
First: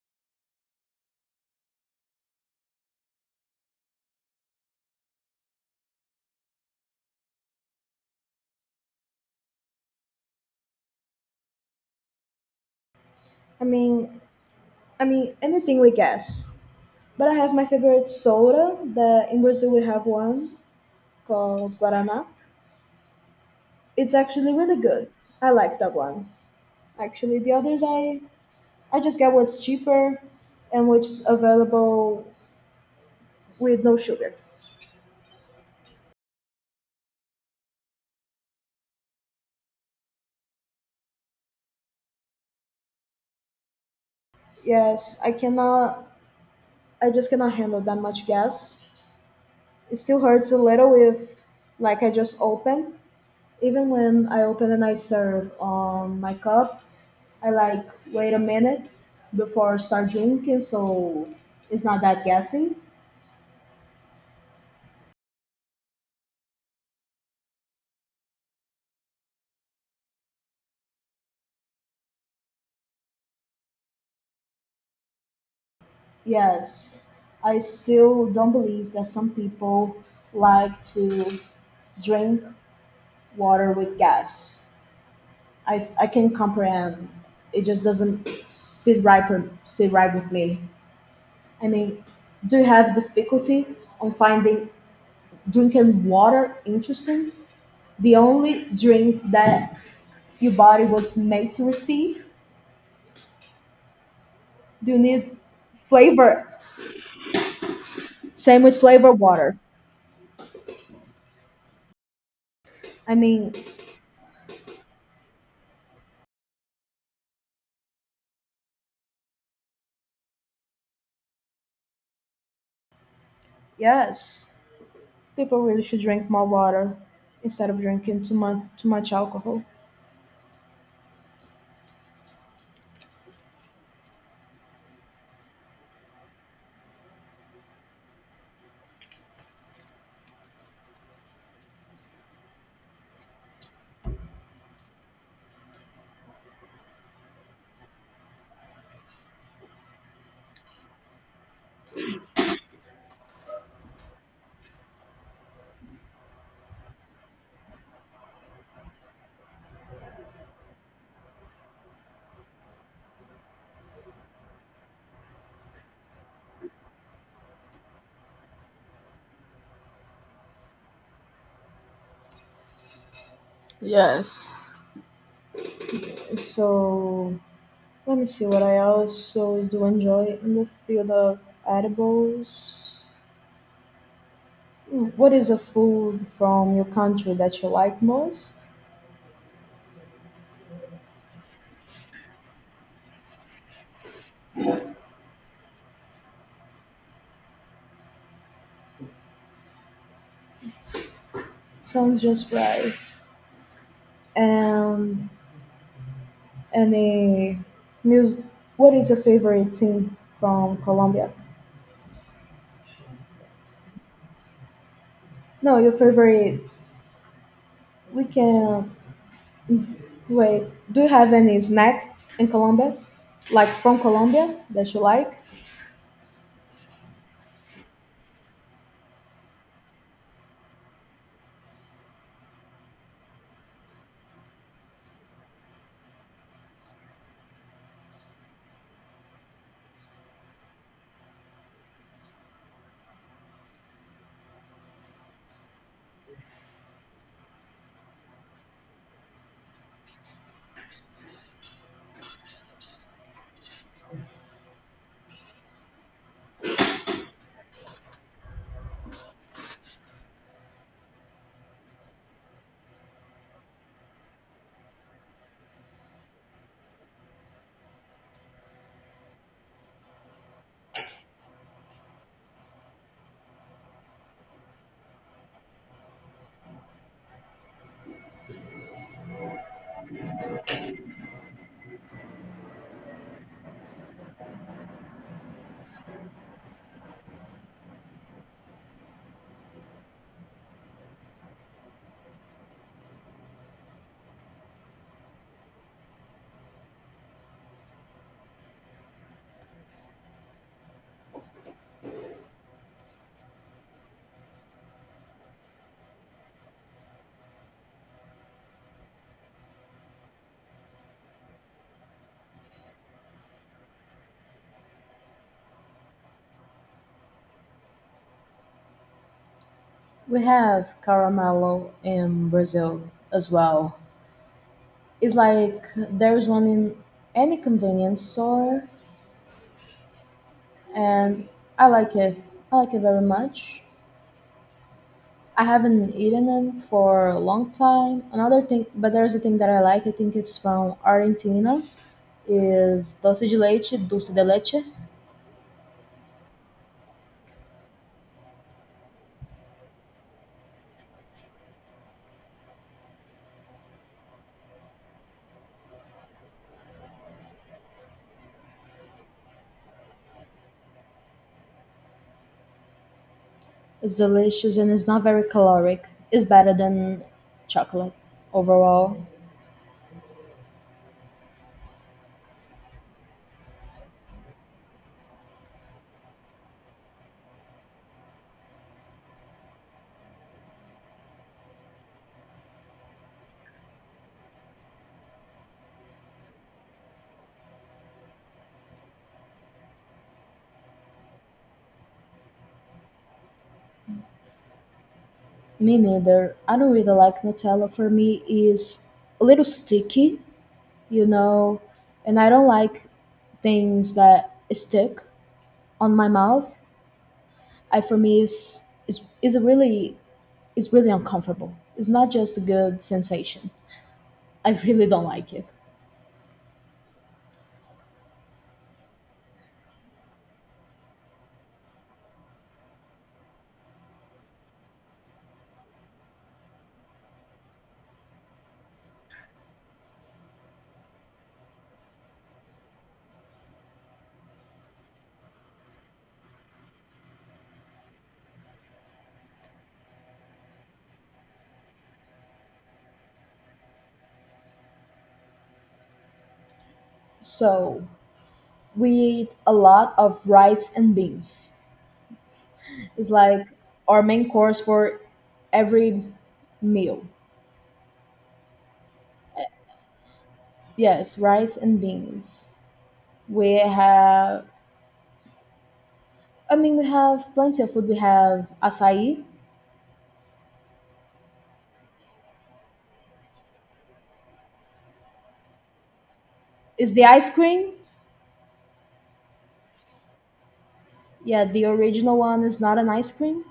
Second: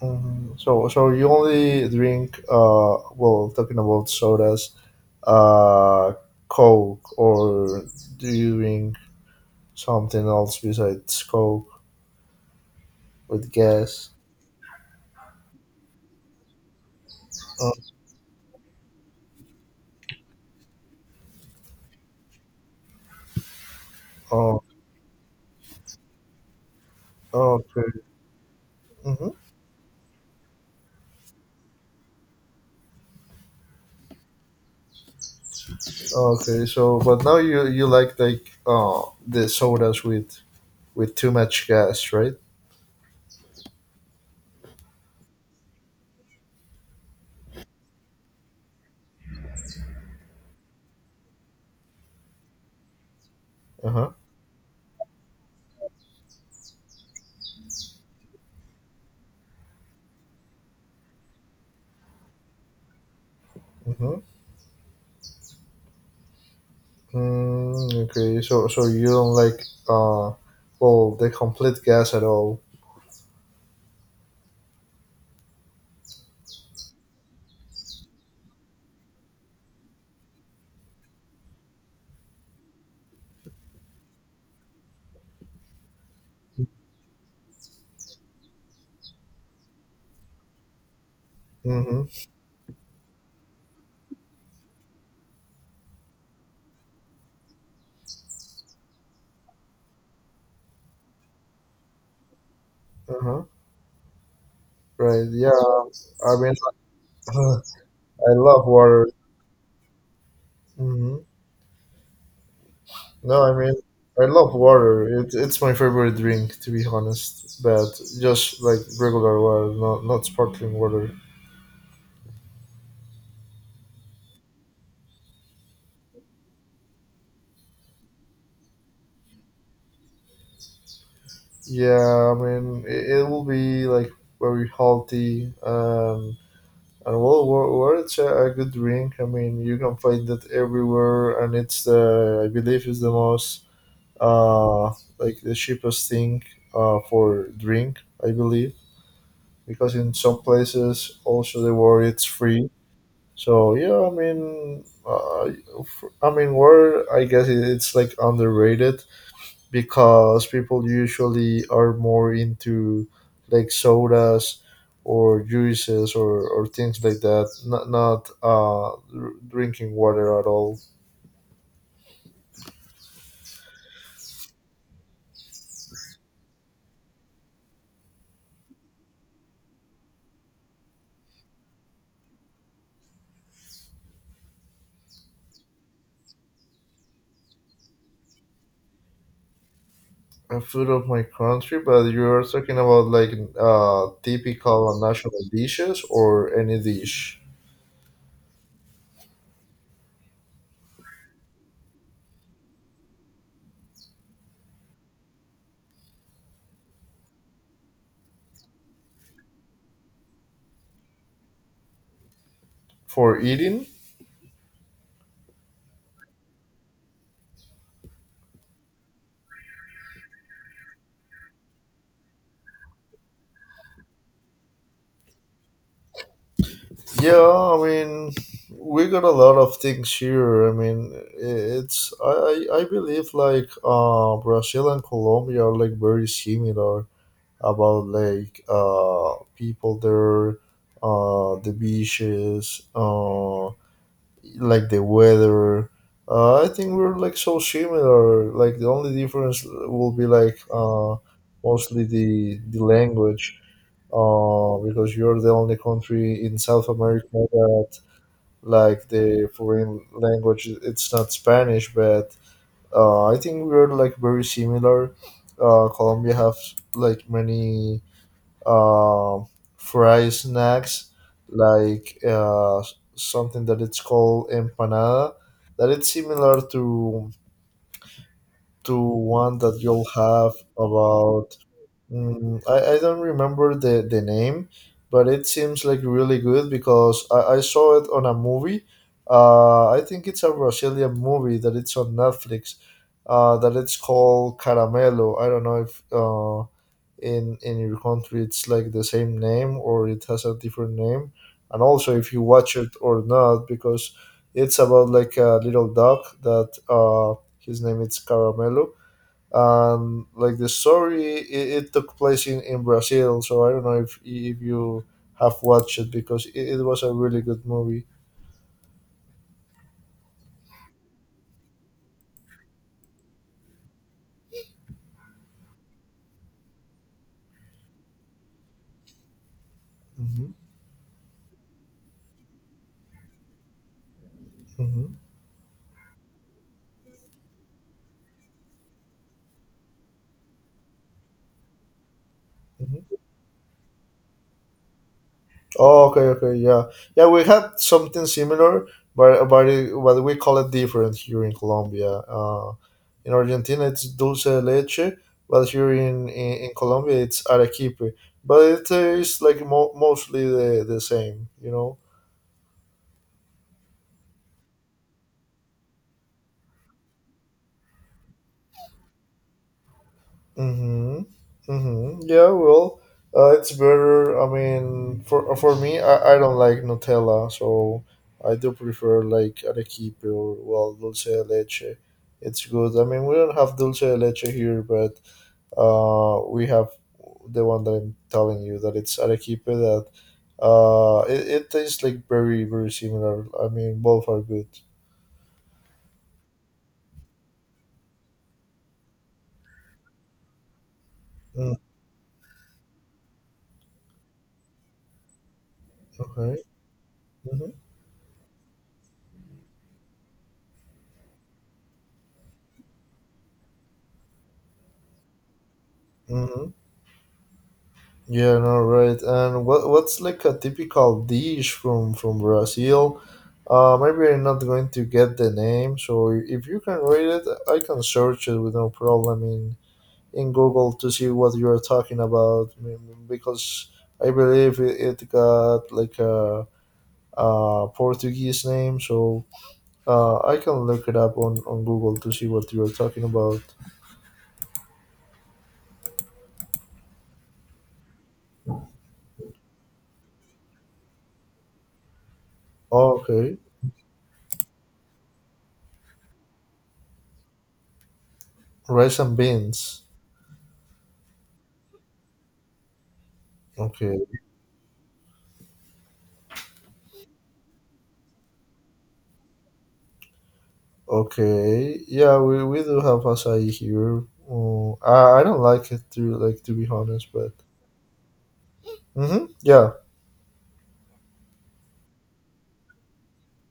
Speaker 2: Mhm. So, so you only drink, uh, well, talking about sodas, uh, Coke, or do you drink something else besides Coke with
Speaker 1: I
Speaker 2: gas?
Speaker 1: mean, I mean anything with gas. But I have my favorite soda. That in Brazil we have one called Guaraná. It's actually
Speaker 2: Oh,
Speaker 1: really good. I like that one. Actually, the
Speaker 2: oh,
Speaker 1: others
Speaker 2: okay.
Speaker 1: I I just
Speaker 2: Hmm.
Speaker 1: get what's cheaper and what's available with no sugar.
Speaker 2: Okay. So, but now you you like like uh the sodas with with too much gas, right?
Speaker 1: Yes, I cannot. I just cannot handle that much gas. It still hurts a little if, like, I just open. Even
Speaker 2: Uh huh.
Speaker 1: when I open and I serve on my cup, I like wait a minute before I start drinking, so it's not that gassy.
Speaker 2: Mm-hmm. Mm, okay. So, so you don't like uh, well, the complete gas at all.
Speaker 1: Yes, I still don't believe that some people like to drink water with gas. I, I can comprehend. It just doesn't sit right for sit right with me. I mean,
Speaker 2: Mm-hmm.
Speaker 1: do you have difficulty on finding drinking water interesting. The only drink that your body was made to receive.
Speaker 2: Uh-huh.
Speaker 1: You
Speaker 2: Right.
Speaker 1: need
Speaker 2: Yeah. I
Speaker 1: flavor.
Speaker 2: mean, *sighs* *laughs* I
Speaker 1: Same
Speaker 2: love
Speaker 1: with
Speaker 2: water.
Speaker 1: flavor water.
Speaker 2: Hmm.
Speaker 1: I
Speaker 2: No,
Speaker 1: mean,
Speaker 2: I mean, I love water. It, it's my favorite drink, to be honest. But just like regular water, not not sparkling water.
Speaker 1: yes, people really should drink more water instead of drinking too much too much alcohol.
Speaker 2: Yeah. I mean, it, it will be like very healthy. Um, and well, wa- water is a, a good drink. I mean, you can find it everywhere, and it's the I believe is the most uh like the cheapest thing uh for drink. I believe. Because in some places also the word it's free. So yeah, I mean, uh, f- I mean, word I guess it- it's like underrated because people usually are more into like sodas or juices or, or things like that, not not uh, dr- drinking water at all.
Speaker 1: Yes. So let me see what I also do enjoy in the field of edibles. Hmm, what is a food from your country that you like most?
Speaker 2: A food of my country, but you're talking about like uh, typical and national dishes or any dish
Speaker 1: Sounds just right. and and a music. What is your favorite team from Colombia?
Speaker 2: for eating.
Speaker 1: No, your favorite. We can wait. Do you have any snack in Colombia, like from Colombia that you like?
Speaker 2: Yeah, I mean, we got a lot of things here. I mean, it's I I I believe like uh Brazil and Colombia are like very similar about like uh people there, uh the beaches, uh like the weather. Uh, I think we're like so similar. Like the only difference will be like uh mostly the the language. Uh, because you're the only country in South America that like the foreign language it's not Spanish, but uh, I think we're like very similar. Uh, colombia have like many uh, fry snacks like uh, something that it's called empanada, that it's similar to to one that you'll have about. Mm, I, I don't remember the, the name, but it seems like really good because I, I saw it on a movie. Uh, I think it's a Brazilian movie that it's on Netflix. Uh, that it's called Caramelo. I don't know if uh, in in your country it's like the same name or it has a different name, and also if you watch it or not because it's about like a little dog that uh, his name is Caramelo, and like the story it, it took place in, in Brazil, so I don't know if if you have watched it because it, it was a really good movie.
Speaker 1: We have caramelo in Brazil as well. It's like there's one in any convenience store,
Speaker 2: Hmm.
Speaker 1: and I like it. I like it very much.
Speaker 2: Hmm.
Speaker 1: I haven't eaten them for a long time. Another thing, but there's a thing that I like. I think it's from Argentina. Is
Speaker 2: Hmm.
Speaker 1: dulce de leche, dulce de leche.
Speaker 2: Oh, okay, okay, yeah. Yeah, we had something similar, but but, it, but we call it different here in Colombia. uh, in Argentina it's dulce de leche, but here in, in, in Colombia it's arequipe, but it is like mo- mostly the, the same, you know.
Speaker 1: It's delicious and it's not very caloric. It's better than chocolate overall.
Speaker 2: Mm-hmm. Mm-hmm. Yeah, well, uh, it's better. I mean, for uh, for me, I, I don't like Nutella, so I do prefer like arequipe or well dulce de leche. It's good. I mean, we don't have dulce de leche here, but uh, we have the one that I'm telling you that it's arequipe that uh, it, it tastes like very very similar. I mean, both are good.
Speaker 1: Me neither. I don't really like Nutella. For me, is a little sticky, you
Speaker 2: Mm,
Speaker 1: know, and I don't like things that stick on my
Speaker 2: okay.
Speaker 1: mouth.
Speaker 2: Mm-hmm.
Speaker 1: I For me is is is a really. It's really uncomfortable. It's not just a good sensation. I really don't like it.
Speaker 2: Mm-hmm. Yeah, no, right. And what what's like a typical dish from from Brazil? Uh, maybe I'm not going to get the name, so if you can read it, I can search it with no problem in in Google to see what you are talking about. I mean, because I believe it, it got like a, a Portuguese name, so uh, I can look it up on on Google to see what you are talking about.
Speaker 1: So we eat a lot of rice and beans. It's
Speaker 2: Okay,
Speaker 1: like our main course for every meal.
Speaker 2: rice and beans.
Speaker 1: Yes, rice and beans. We
Speaker 2: Okay.
Speaker 1: have, I mean, we have plenty of food. We have acai.
Speaker 2: Okay, yeah, we, we do have acai here. Mm, I, I don't like it to like to be
Speaker 1: Is the
Speaker 2: honest,
Speaker 1: ice
Speaker 2: but
Speaker 1: cream?
Speaker 2: mm-hmm, yeah.
Speaker 1: Yeah, the original one is not an ice cream.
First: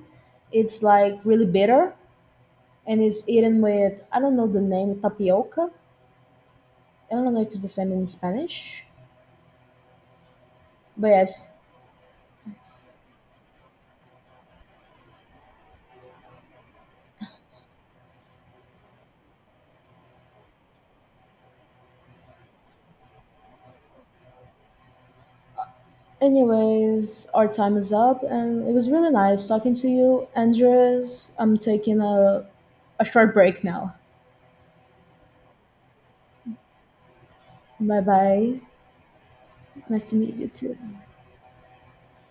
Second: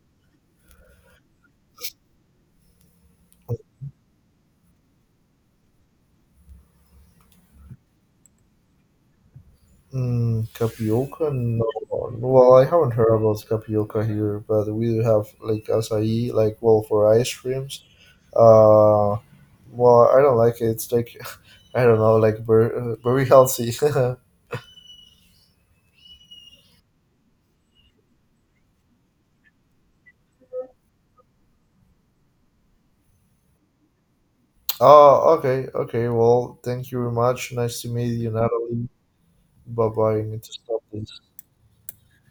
Speaker 1: It's like really bitter and it's eaten with, I don't know the name, tapioca. I don't know if it's the same in Spanish,
Speaker 2: Mm,
Speaker 1: but
Speaker 2: tapioca?
Speaker 1: yes.
Speaker 2: No, well, I haven't heard about tapioca here, but we do have like acai, like well for ice creams. Uh, well, I don't like it. It's like *laughs* I don't know, like very, very healthy.
Speaker 1: Anyways, our time is up, and it was really nice talking to you, Andres. I'm taking a a short break now.
Speaker 2: *laughs* Oh, okay, okay. Well, thank you very much. Nice to
Speaker 1: Bye
Speaker 2: meet you,
Speaker 1: bye.
Speaker 2: Natalie. Bye
Speaker 1: Nice to
Speaker 2: bye. I
Speaker 1: meet
Speaker 2: need
Speaker 1: you
Speaker 2: to
Speaker 1: too.
Speaker 2: stop this.